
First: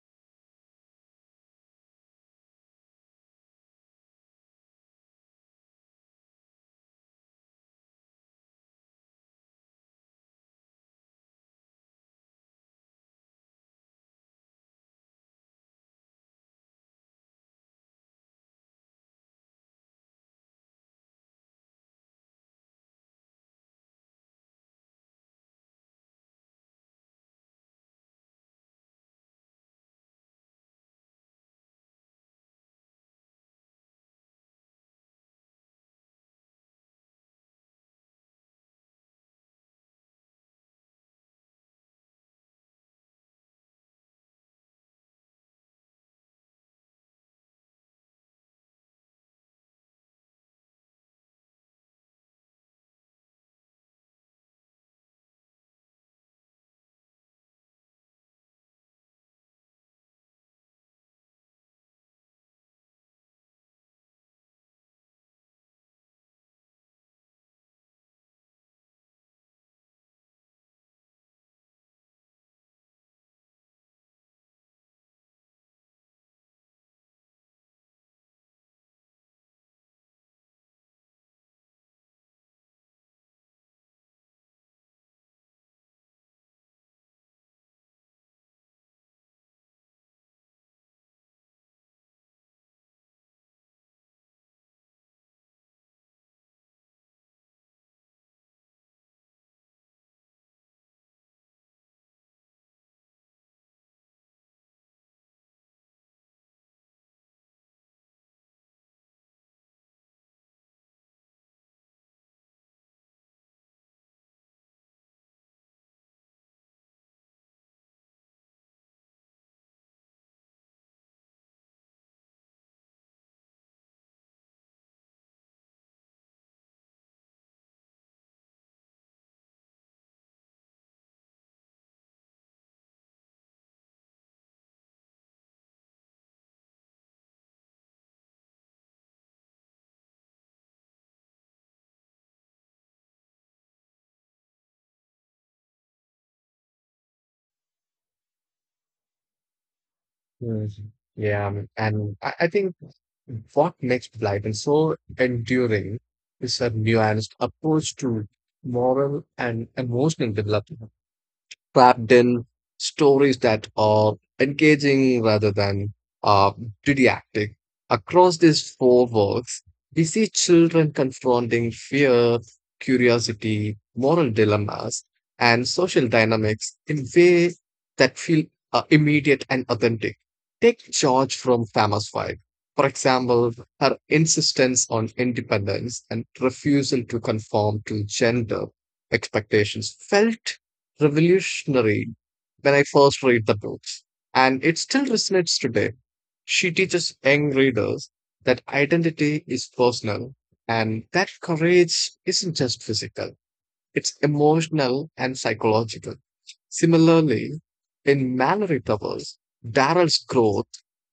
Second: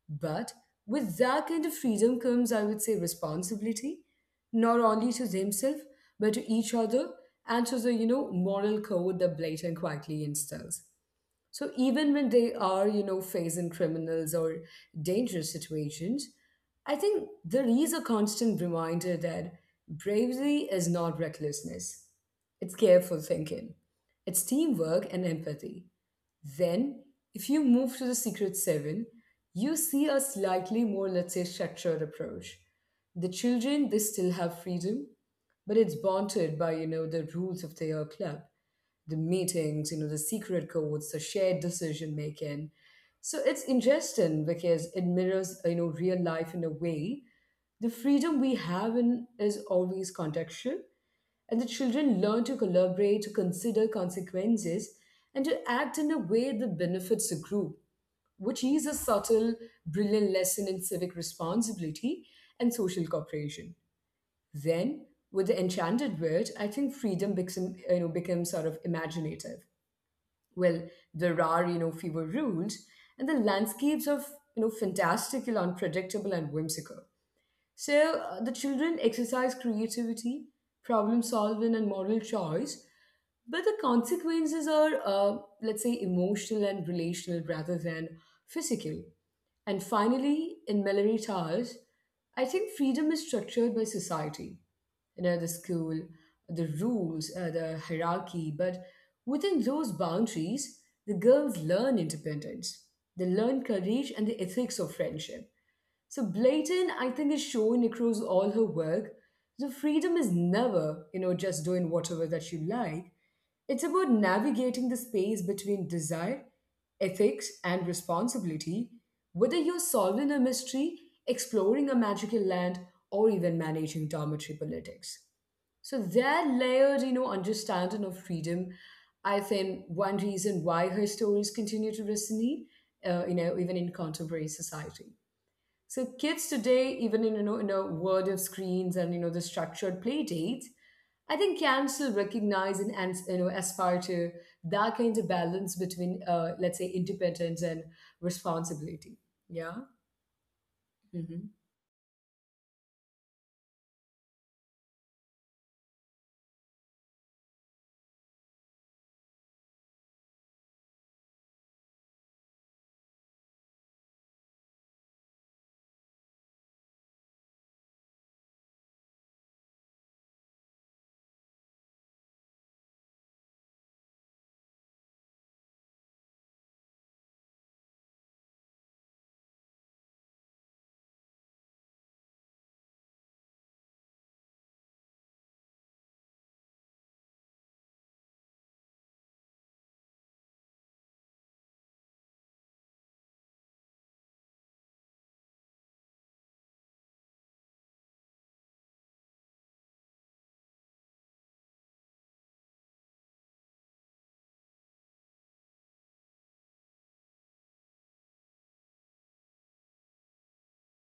S1: But with that kind of freedom comes, I would say, responsibility, not only to themselves, but to each other and to the, you know, moral code that Blayton quietly instills. So even when they are, you know, facing criminals or dangerous situations, I think there is a constant reminder that bravery is not recklessness. It's careful thinking. It's teamwork and empathy. Then, if you move to the Secret Seven, you see a slightly more, let's say, structured approach. The children, they still have freedom, but it's bounded by, you know, the rules of their club, the meetings, you know, the secret codes, the shared decision making. So it's interesting because it mirrors, you know, real life in a way. The freedom we have in is always contextual, and the children learn to collaborate, to consider consequences, and to act in a way that benefits the group, which is a subtle, brilliant lesson in civic responsibility and social cooperation. Then, with the enchanted word, I think freedom becomes sort of imaginative well, there are, fewer rules, and the landscapes of, fantastical, unpredictable, and whimsical. So the children exercise creativity, problem solving, and moral choice, but the consequences are, let's say, emotional and relational rather than physical. And finally, in Mallory Towers, I think freedom is structured by society, you know, the school, the rules, the hierarchy. But within those boundaries, the girls learn independence. They learn courage and the ethics of friendship. So blatant, I think, is shown across all her work. The freedom is never, just doing whatever that you like. It's about navigating the space between desire, ethics, and responsibility, whether you're solving a mystery, exploring a magical land, or even managing dormitory politics. So that layered, understanding of freedom, I think one reason why her stories continue to resonate, even in contemporary society. So kids today, even in in a world of screens and the structured play dates, I think can still recognize and aspire to that kind of balance between let's say independence and responsibility. Yeah.
S2: mm. Yeah, and I think what makes Blyton so enduring is her nuanced approach to moral and emotional development. Trapped in stories that are engaging rather than uh, didactic. Across these four works, we see children confronting fear, curiosity, moral dilemmas, and social dynamics in ways that feel immediate and authentic. Take George from Famous Five. For example, her insistence on independence and refusal to conform to gender expectations felt revolutionary when I first read the books, and it still resonates today. She teaches young readers that identity is personal and that courage isn't just physical, it's emotional and psychological. Similarly, in Mallory Towers, Daryl's growth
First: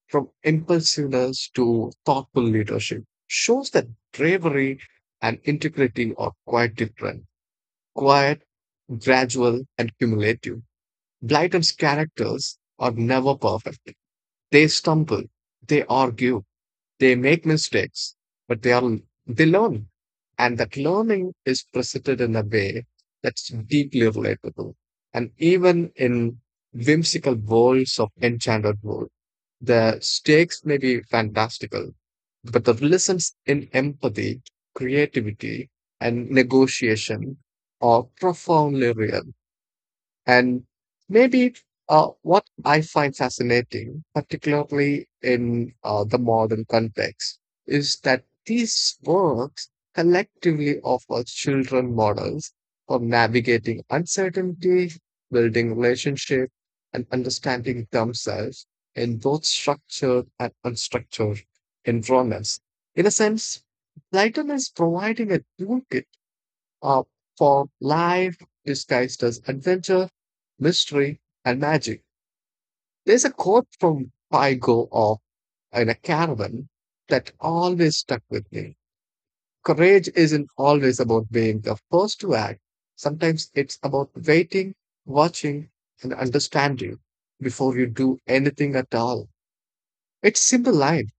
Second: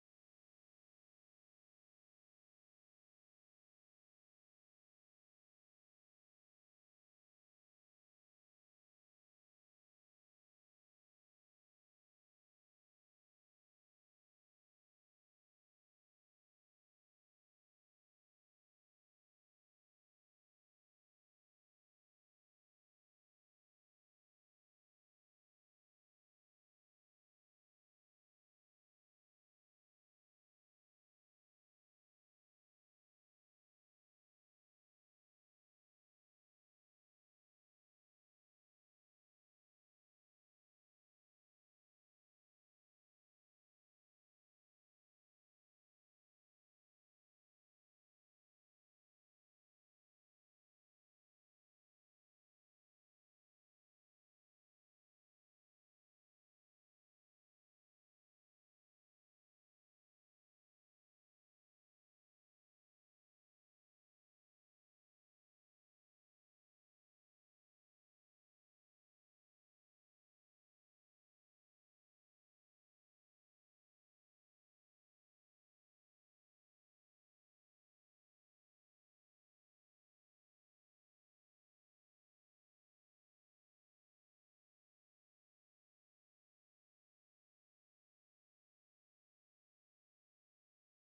S2: from impulsiveness to thoughtful leadership shows that bravery and integrity are quite different quiet, gradual, and cumulative. Blyton's characters are never perfect. They stumble, they argue, they make mistakes, but they are they learn. And that learning is presented in a way that's deeply relatable. And even in whimsical worlds of enchanted world. The stakes may be fantastical, but the lessons in empathy, creativity, and negotiation are profoundly real. And maybe what I find fascinating, particularly in the modern context, is that these works collectively offer children models for navigating uncertainty, building relationships, and understanding themselves in both structured and unstructured environments. In a sense, Platon is providing a toolkit uh, form life disguised as adventure, mystery, and magic. There's a quote from Pygo of in a caravan that always stuck with me. Courage isn't always about being the first to act. Sometimes it's about waiting, watching, and understanding before you do anything at all. It's simple line,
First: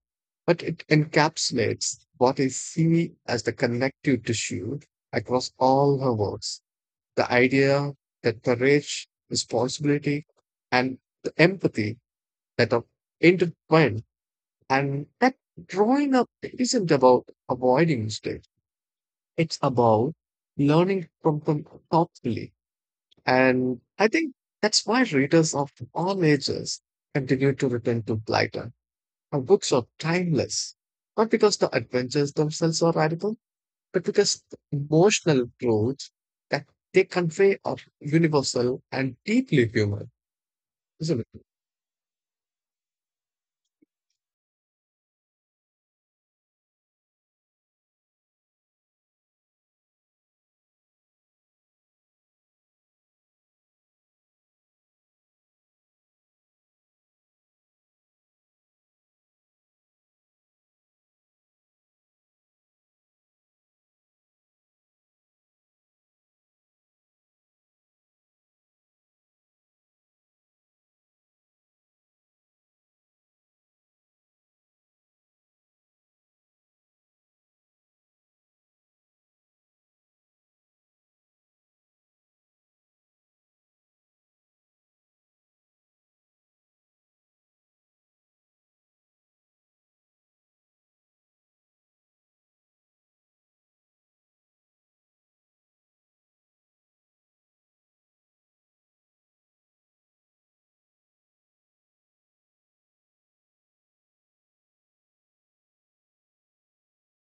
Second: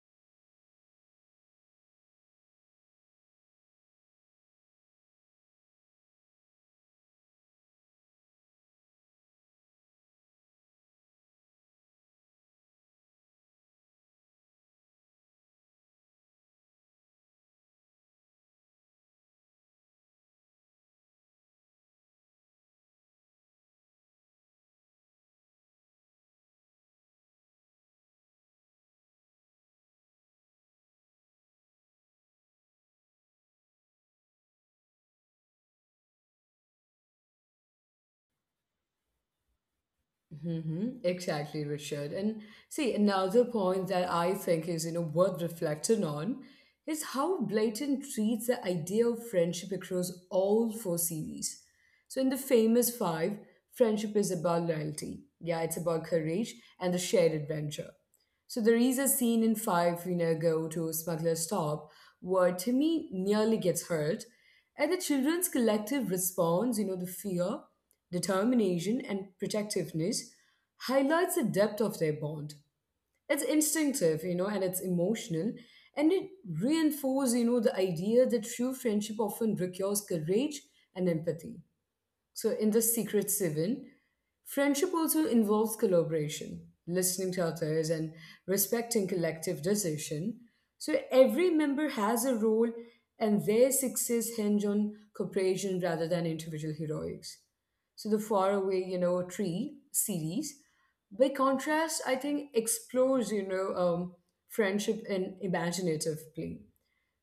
S2: but it encapsulates what I see as the connective tissue across all her works. The idea that courage, responsibility, and the empathy that are intertwined, and that growing up isn't about avoiding mistakes. It's about learning from them thoughtfully. And I think that's why readers of all ages continue to return to Blyton. Our books are timeless, not because the adventures themselves are radical, but because emotional truths that they convey are universal and deeply human,
S1: Mm-hmm.
S2: isn't it?
S1: Exactly, Richard. And see, another point that I think is, worth reflecting on is how Blayton treats the idea of friendship across all four series. So in the famous five, friendship is about loyalty. Yeah, it's about courage and the shared adventure. So there is a scene in Five, go to Smuggler's Stop where Timmy nearly gets hurt, and the children's collective response, you know, the fear, determination, and protectiveness highlights the depth of their bond. It's instinctive, you know, and it's emotional, and it reinforces, the idea that true friendship often requires courage and empathy. So, in the Secret Seven, friendship also involves collaboration, listening to others, and respecting collective decision. So, every member has a role, and their success hinge on cooperation rather than individual heroics. So, the Faraway, Tree series, by contrast, I think explores, friendship in imaginative play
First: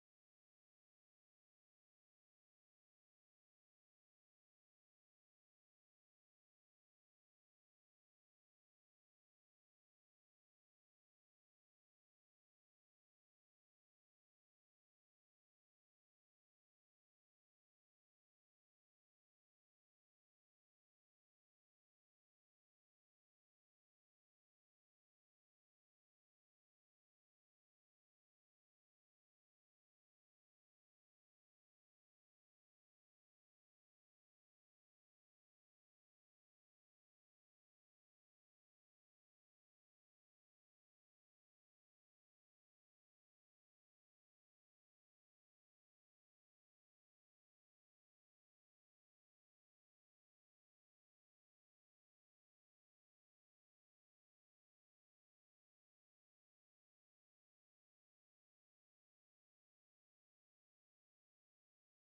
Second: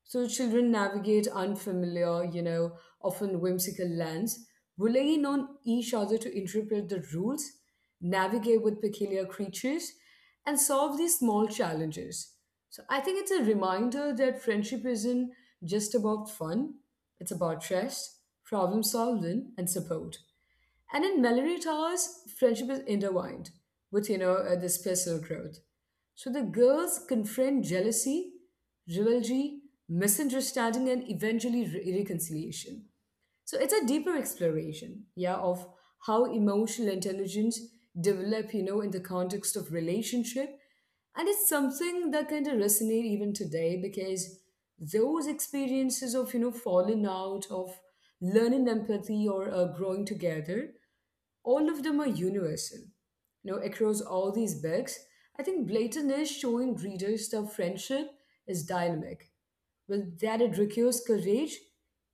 S1: so children navigate unfamiliar, you know, often whimsical lands, relying on each other to interpret the rules, navigate with peculiar creatures, and solve these small challenges. So I think it's a reminder that friendship isn't just about fun, it's about trust, problem solving, and support. And in Mallory Towers, friendship is intertwined with, this personal growth. So the girls confront jealousy, rivalry, misunderstanding, and eventually reconciliation. So it's a deeper exploration, yeah, of how emotional intelligence develop, in the context of relationship. And it's something that kind of resonate even today because those experiences of, falling out, of learning empathy or growing together all of them are universal. You know, across all these books, I think Blayton is showing readers that friendship is dynamic. Well, that it requires courage,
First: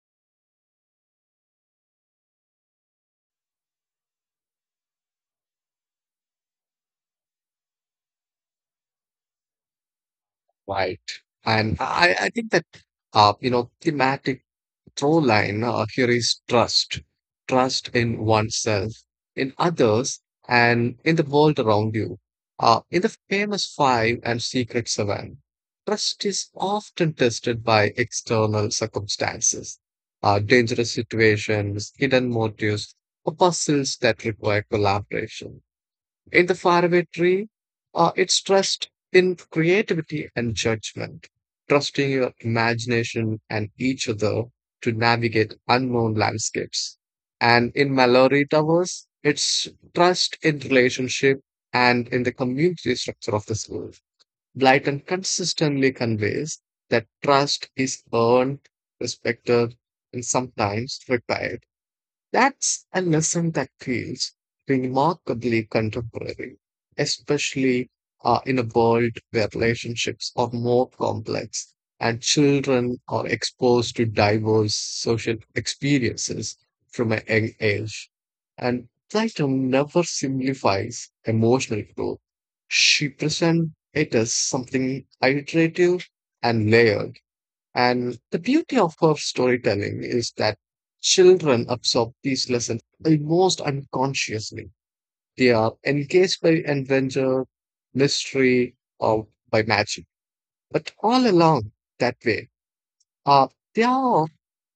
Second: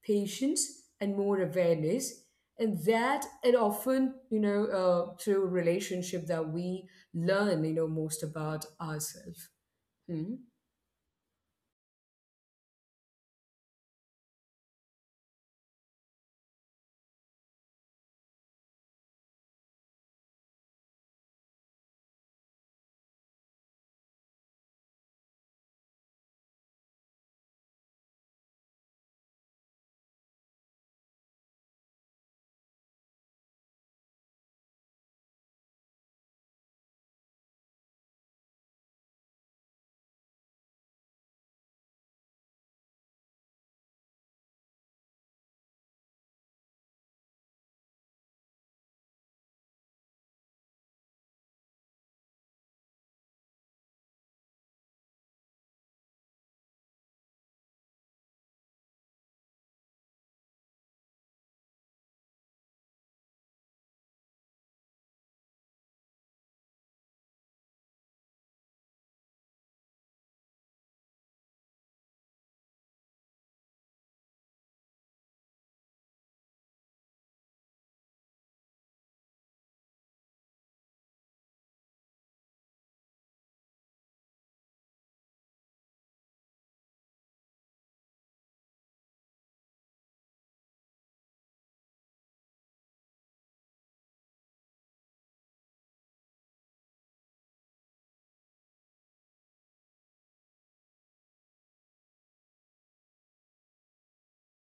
S1: patience, and more awareness, and that it often, through relationship that we learn, most about ourselves. Hmm.
S2: Right. And I think that, thematic through line here is trust trust in oneself, in others, and in the world around you. In the famous Five and Secret Seven, trust is often tested by external circumstances, dangerous situations, hidden motives, or puzzles that require collaboration. In the faraway tree, it's trust in creativity and judgment, trusting your imagination and each other to navigate unknown landscapes. And in Mallory Towers, it's trust in relationship and in the community structure of the school. Blyton consistently conveys that trust is earned, respected, and sometimes required. That's a lesson that feels remarkably contemporary, especially in a world where relationships are more complex and children are exposed to diverse social experiences from a young age. And Plato never simplifies emotional growth. She presents it as something iterative and layered and the beauty of her storytelling is that children absorb these lessons almost unconsciously. They are engaged by adventure, mystery, or by magic. But all along that way, uh, they are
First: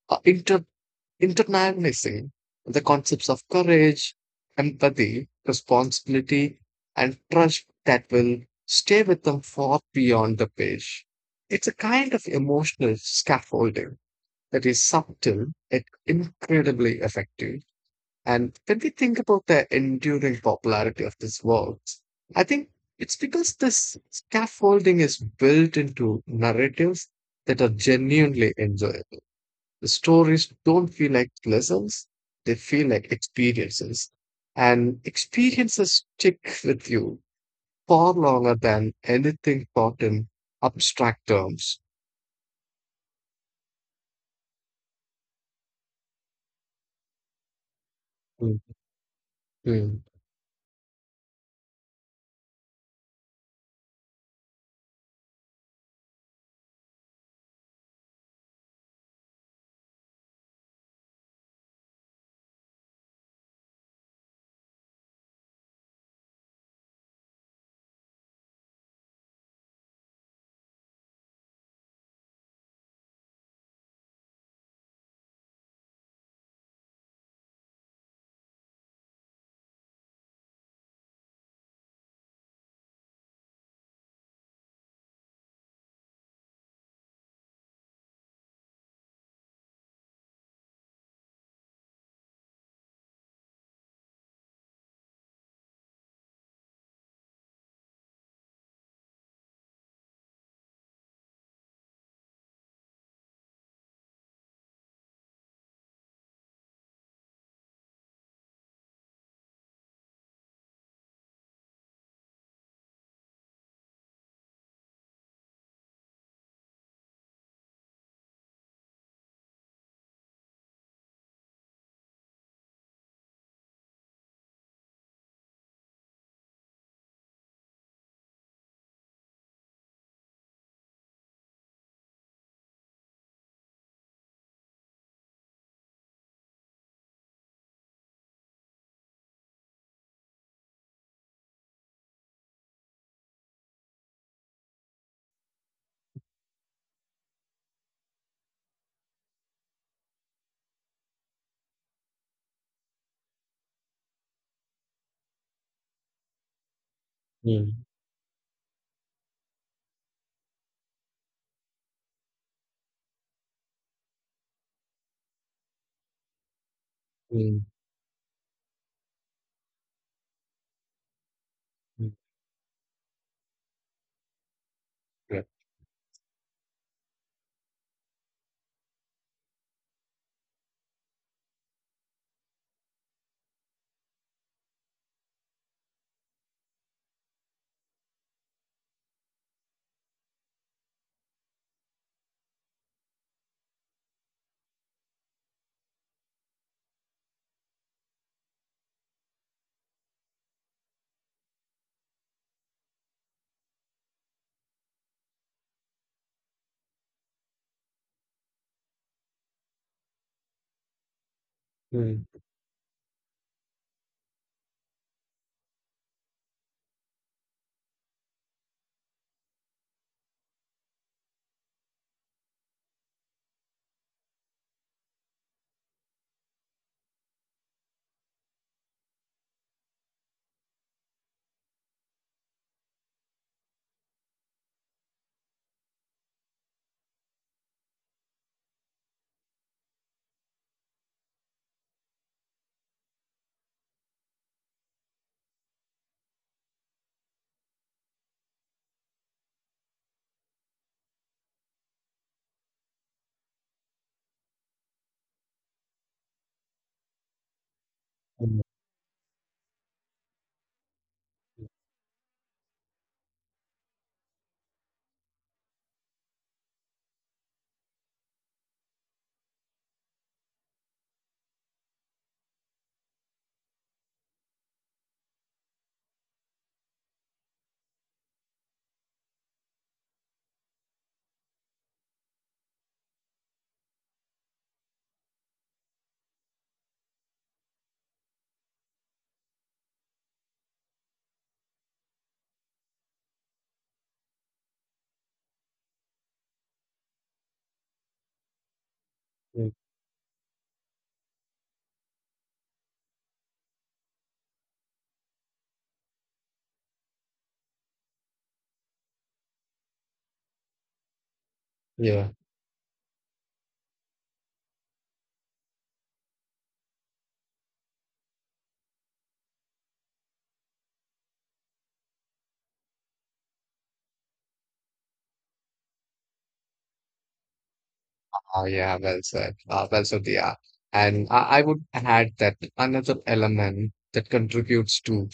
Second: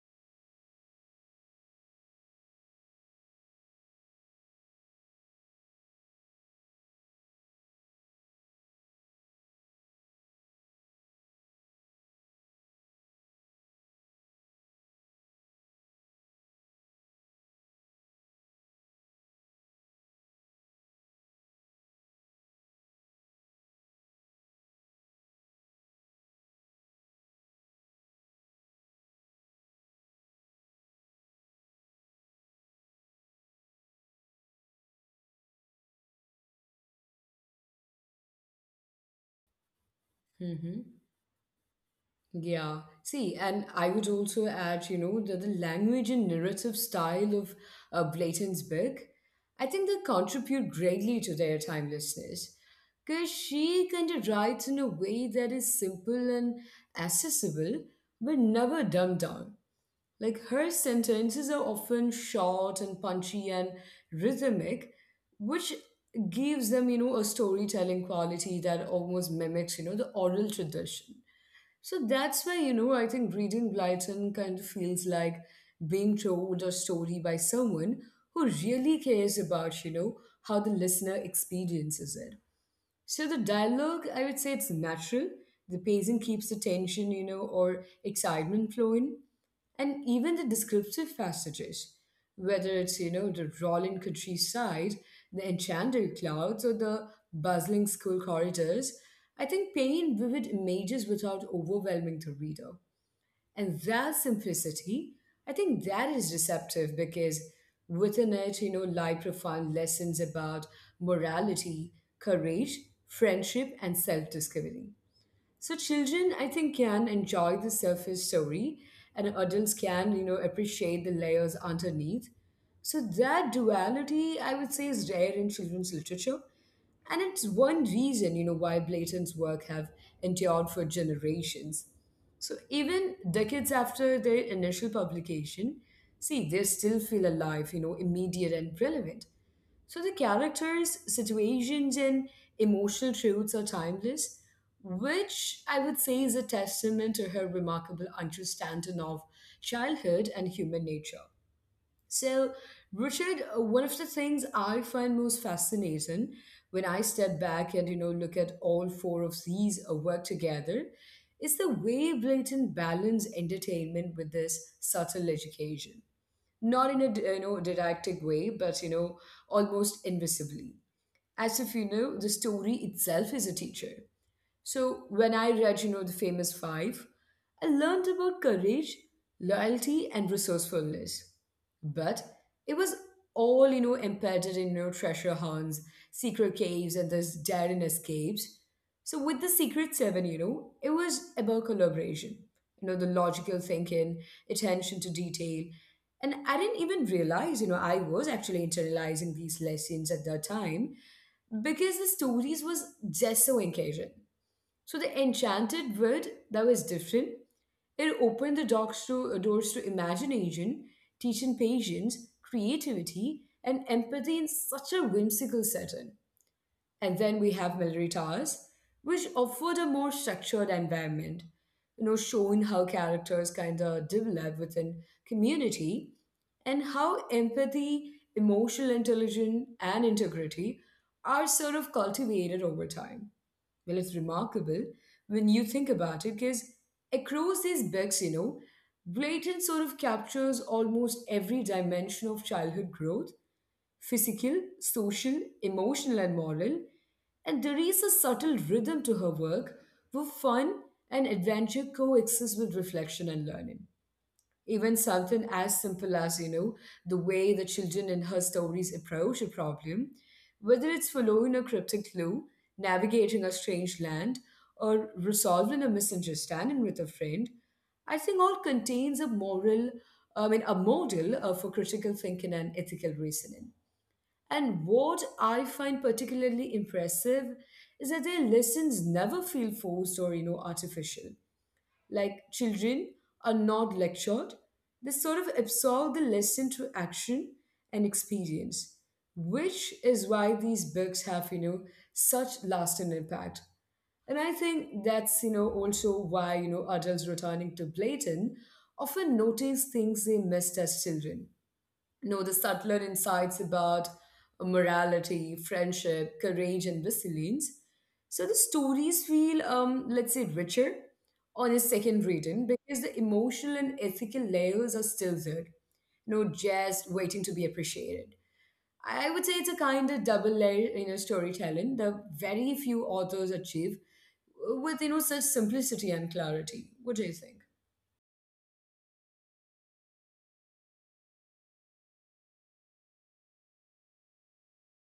S2: uh, inter- internalizing the concepts of courage, empathy, responsibility, and trust that will stay with them far beyond the page. It's a kind of emotional scaffolding that is subtle yet incredibly effective. And when we think about the enduring popularity of these works, I think it's because this scaffolding is built into narratives that are genuinely enjoyable. The stories don't feel like lessons, they feel like experiences. And experiences stick with you far longer than anything taught in
S1: Mm-hmm.
S2: abstract terms.
S1: Yeah. See, and I would also add, that the language and narrative style of
S2: Mm,
S1: Blayton's book, I think
S2: mm,
S1: they contribute greatly to their timelessness. Because she kind of writes in a way that is simple and accessible, but never dumbed down. Like her sentences are often short and punchy and rhythmic, which gives them, a storytelling quality that almost mimics, the oral tradition. So that's why, I think reading Blyton kind of feels like being told a story by someone who really cares about, how the listener experiences it. So the dialogue, I would say it's natural. The pacing keeps the tension, or excitement flowing. And even the descriptive passages, whether it's, the rolling countryside, the enchanted clouds, or the bustling school corridors, I think paint vivid images without overwhelming the reader. And that simplicity, I think that is deceptive because within it, lie profound lessons about morality, courage, friendship, and self discovery. So children, I think, can enjoy the surface story and adults can, appreciate the layers underneath. So that duality, I would say, is rare in children's literature and it's one reason, why Blayton's work have endured for generations. So even decades after their initial publication, see, they still feel alive, immediate and relevant. So the characters, situations, and emotional truths are timeless, which I would say is a testament to her remarkable understanding of childhood and human nature. So, Richard, one of the things I find most fascinating when I step
S2: mm,
S1: back and look at all four of these work together is the way Blinton balance entertainment with this subtle education. Not in a
S2: mm,
S1: didactic way, but almost invisibly, as if
S2: mm,
S1: the story itself is a teacher. So
S2: yeah,
S1: when I read, the famous five, I learned about courage, loyalty, and resourcefulness. But it was all, embedded in treasure hunts, secret caves, and those daring escapes. So with the Secret Seven, it was about collaboration, the logical thinking, attention to detail. And I didn't even realize, I was actually internalizing these lessons at that time because the stories was just so engaging. So the enchanted world that was different. It opened the doors to imagination, teaching
S2: mm.
S1: patience, creativity, and empathy in such a whimsical setting. And then we have military towers, which offered a more structured environment, showing how characters kind of develop within community and how empathy, emotional intelligence, and integrity are sort of cultivated over time. Well, it's remarkable when you think about it because across these books, Blatant sort of captures almost every dimension of childhood growth physical, social, emotional, and moral. And there is a subtle rhythm to her work where fun and adventure coexist with reflection and learning. Even something as simple as, the way the children
S2: Mm,
S1: in her stories approach a problem, whether it's following a cryptic clue, navigating a strange land, or resolving a misunderstanding with a friend, I think all contains a a model for critical thinking and ethical reasoning. And what I find particularly impressive is that their lessons never feel forced or, artificial. Like children are not lectured, they sort of absorb the lesson through action and experience, which is why these books have, such lasting impact. And I think that's, you know, also why, you know, adults returning to Blayton often
S2: mm,
S1: notice things they missed as children know the subtler insights about morality, friendship, courage, and resilience. So the stories feel, let's say, richer on a
S2: yeah.
S1: second reading because the emotional and ethical layers are still there, no just waiting to be appreciated. I would say it's a kind of double layer, storytelling that very few authors achieve with, such simplicity and clarity. What do you think?
S2: Oh, yeah. Well said. Well said, yeah. And I would add that another element that contributes to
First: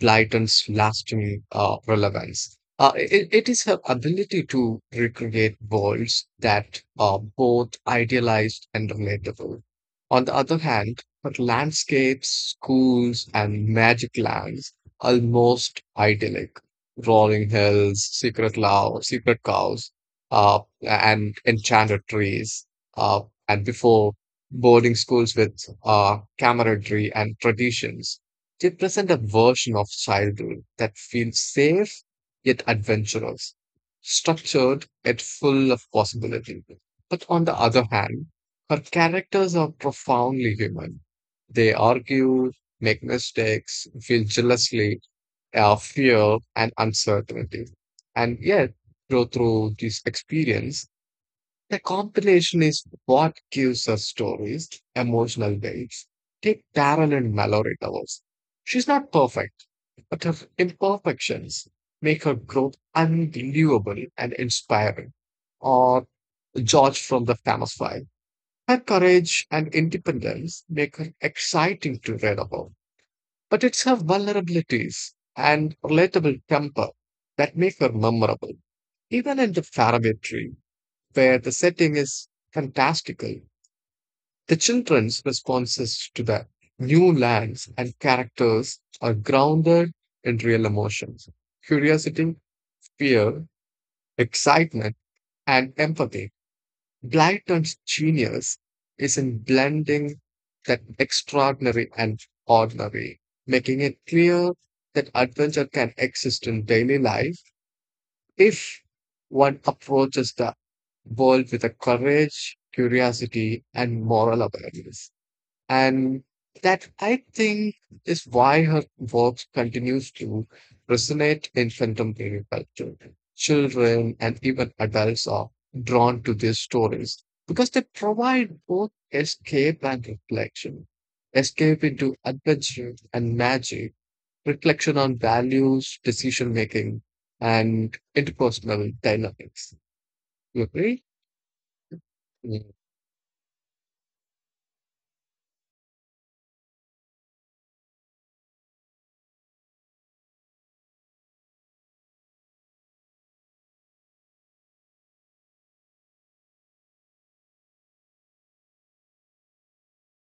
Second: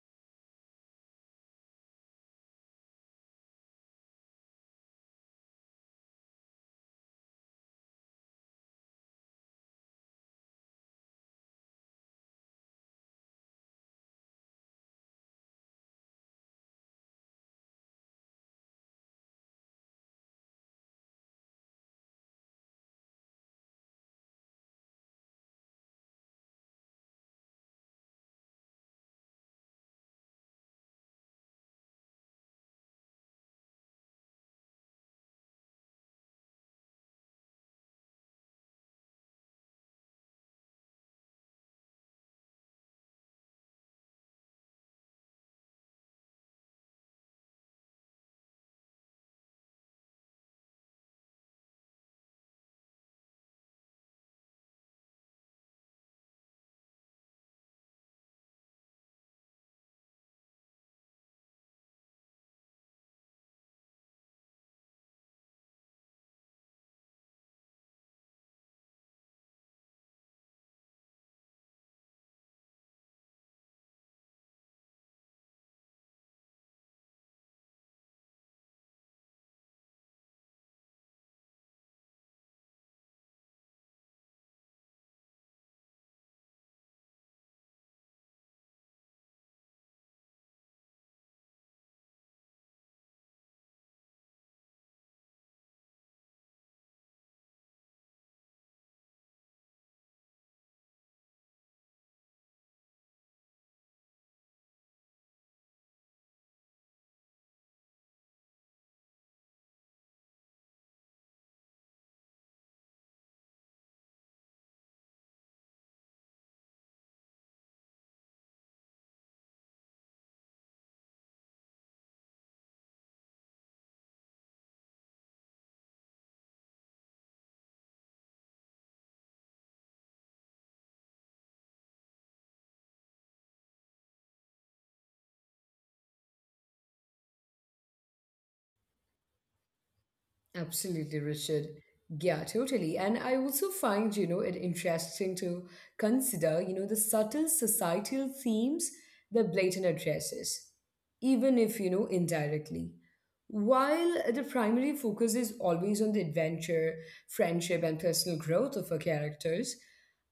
S2: Blyton's lasting relevance. It is her ability to recreate worlds that are both idealized and relatable. On the other hand, her landscapes, schools, and magic lands almost idyllic. Rolling hills, secret love, secret cows, and enchanted trees. Uh, and before boarding schools with camaraderie and traditions. They present a version of childhood that feels safe yet adventurous, structured yet full of possibility. But on the other hand, her characters are profoundly human. They argue, make mistakes, feel jealously, fear, and uncertainty, and yet grow through this experience the combination is what gives her stories emotional weights. Take Taryn and Mallory Towers. She's not perfect, but her imperfections make her growth unbelievable and inspiring. Or George from the Famous Five. Her courage and independence make her exciting to read about. But it's her vulnerabilities and relatable temper that make her memorable. Even in the Faraway Tree, where the setting is fantastical. The children's responses to the new lands and characters are grounded in real emotions curiosity, fear, excitement, and empathy. Blyton's genius is in blending that extraordinary and ordinary, making it clear that adventure can exist in daily life If one approaches the world with a courage, curiosity, and moral awareness. And that I think is why her work continues to resonate in contemporary culture. Children and even adults are drawn to these stories because they provide both escape and reflection, escape into adventure and magic reflection on values, decision making, and interpersonal dynamics. You agree?
S1: Absolutely, Richard. Yeah,
S2: Yeah.
S1: totally. And I also find, it interesting to consider, the subtle societal themes that Blayton addresses, even if, indirectly. While the primary focus is always on the adventure, friendship, and personal growth of her characters,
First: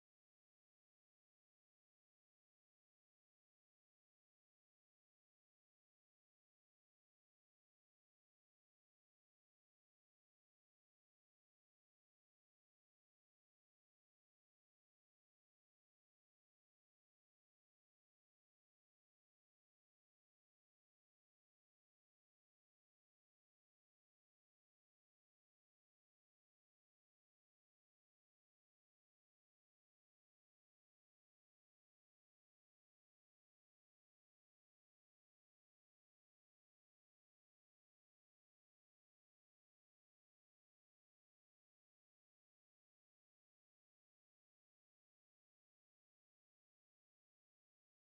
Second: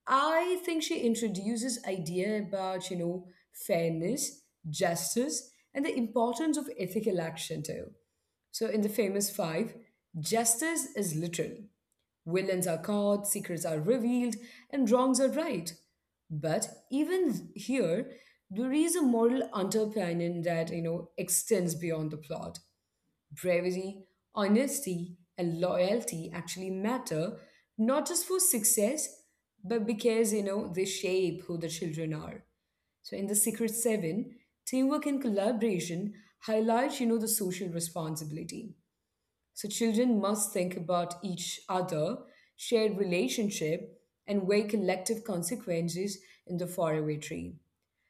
S1: I think she introduces idea about, fairness, justice, and the importance of ethical action too. So, in the famous five, justice is literal. Villains are caught, secrets are revealed, and wrongs are right. But even here, there is a moral underpinning that extends beyond the plot. Bravery, honesty, and loyalty actually matter not just for success, but because they shape who the children are. So in the Secret Seven, teamwork and collaboration highlight, the social responsibility. So children must think about each other, shared relationship, and weigh collective consequences in the faraway tree.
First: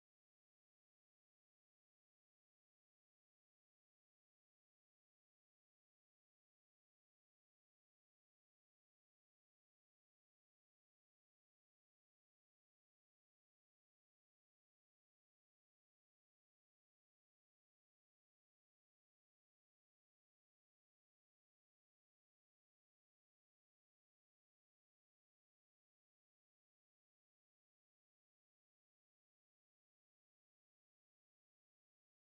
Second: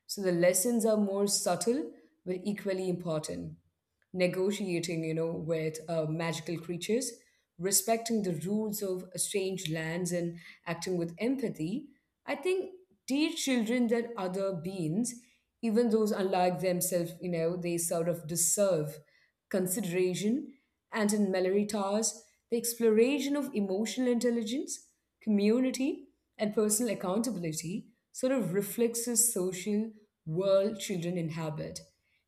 S1: So the lessons are more subtle but equally important. Negotiating, with magical creatures, respecting the rules of strange lands, and acting with empathy. I think teach children that other beings, even those unlike themselves, they sort of deserve consideration, and in Mallory Towers, the exploration of emotional intelligence, community, and personal accountability sort of reflects the social world children inhabit,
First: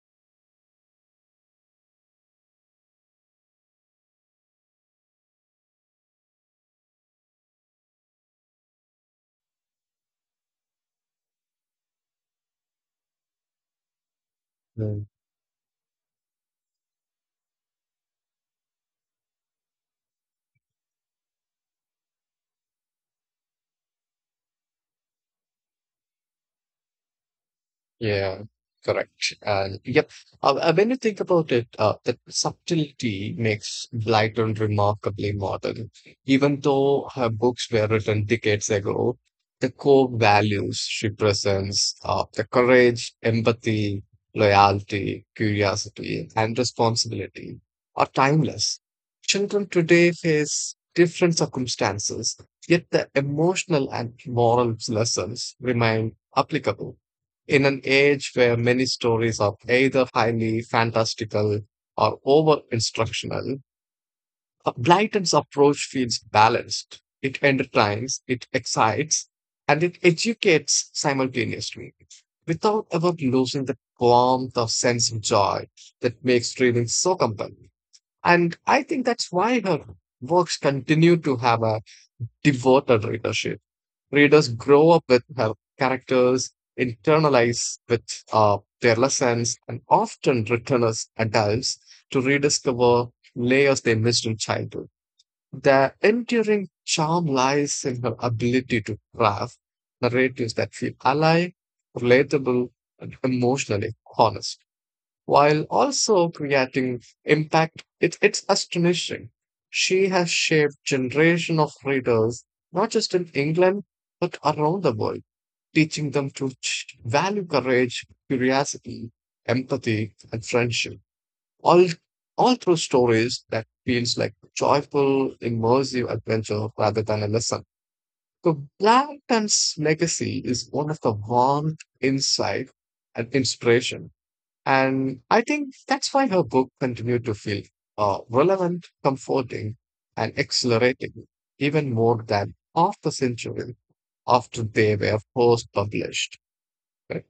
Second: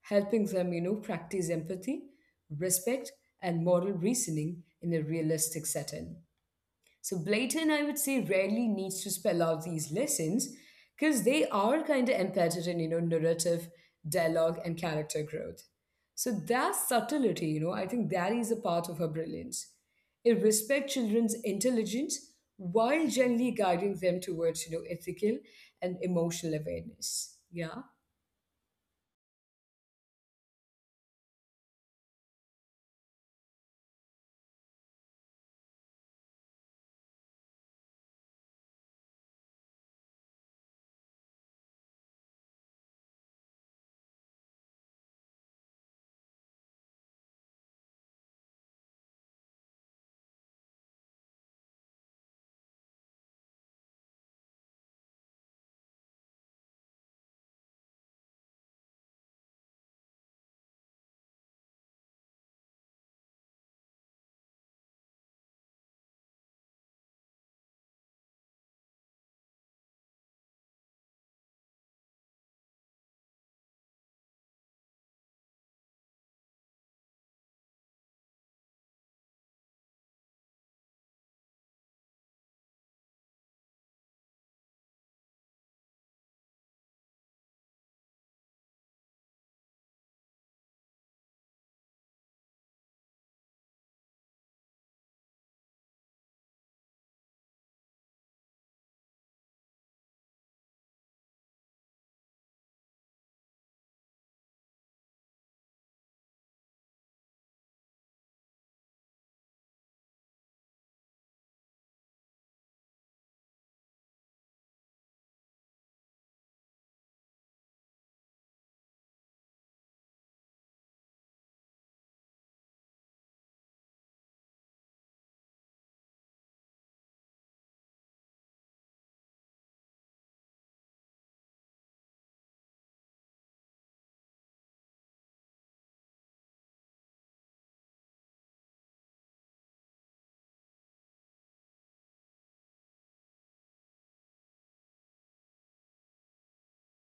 S1: helping them, practice empathy, respect, and moral reasoning in a realistic setting. So Blayton, I would say, rarely needs to spell out these lessons because they are kind of embedded in, narrative, dialogue, and character growth. So that subtlety, I think that is a part of her brilliance. It respects children's intelligence while gently guiding them towards, ethical and emotional awareness. Yeah.
S2: Yeah, correct. And yep, when you think about it, that subtlety makes Blyton remarkably modern. Even though her books were written decades ago, the core values she presents, the courage, empathy, loyalty, curiosity, and responsibility, are timeless. Children today face different circumstances, yet the emotional and moral lessons remain applicable. In an age where many stories are either highly fantastical or over instructional, Blyton's approach feels balanced. It entertains, it excites, and it educates simultaneously without ever losing the warmth of sense of joy that makes reading so compelling. And I think that's why her works continue to have a devoted readership. Readers grow up with her characters, internalize with their lessons, and often return as adults to rediscover layers they missed in childhood. The enduring charm lies in her ability to craft narratives that feel alive, relatable, and emotionally honest while also creating impact. It's astonishing. She has shaped generation of readers, not just in England, but around the world, teaching them to value courage, curiosity, empathy, and friendship, all, all through stories that feels like joyful, immersive adventure rather than a lesson. So Blanton's legacy is one of the warmth, insight, and inspiration and I think that's why her book continued to feel relevant, comforting, and exhilarating even more than half a century after they were first published. Right?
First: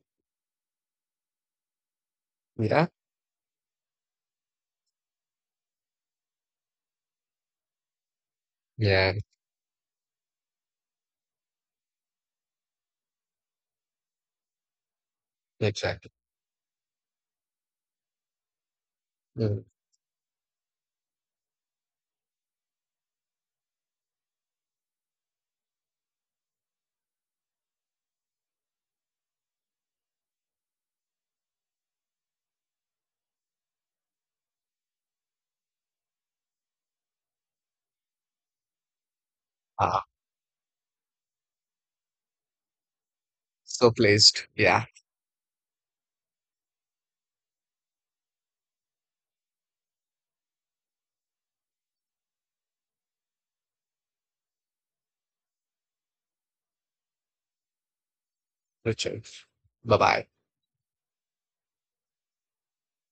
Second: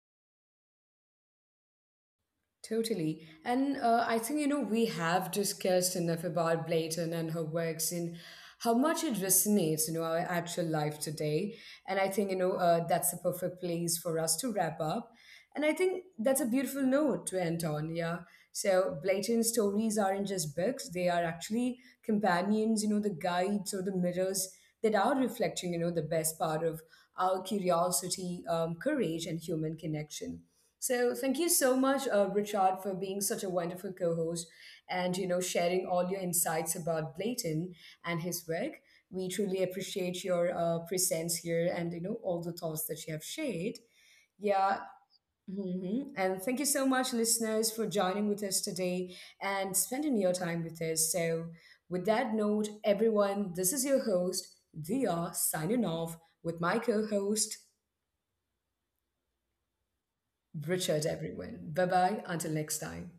S2: Yeah.
S1: Totally. And I think, we have discussed enough about Blayton and her works and how much it
S2: Yeah,
S1: resonates, our actual life today. And I think, that's a perfect place for us to wrap up. And I think
S2: exactly.
S1: that's a beautiful note to end on. Yeah. So Blayton's
S2: Mm.
S1: stories aren't just books, they are actually companions, the guides or the mirrors that are reflecting, the best part of our curiosity, courage, and human connection. So thank you so much, Richard, for being such a wonderful co-host and sharing all your insights about Blayton and his work. We truly
S2: Ah,
S1: appreciate your presence here and all the thoughts that you have shared.
S2: so pleased.
S1: Yeah.
S2: Yeah,
S1: Mhm. And thank you so much, listeners, for joining with us today and spending your time with us. So, with that note, everyone, this is your host, Dia, signing off with my co host,
S2: Richard. Bye bye.
S1: Richard, everyone. Bye bye. Until next time.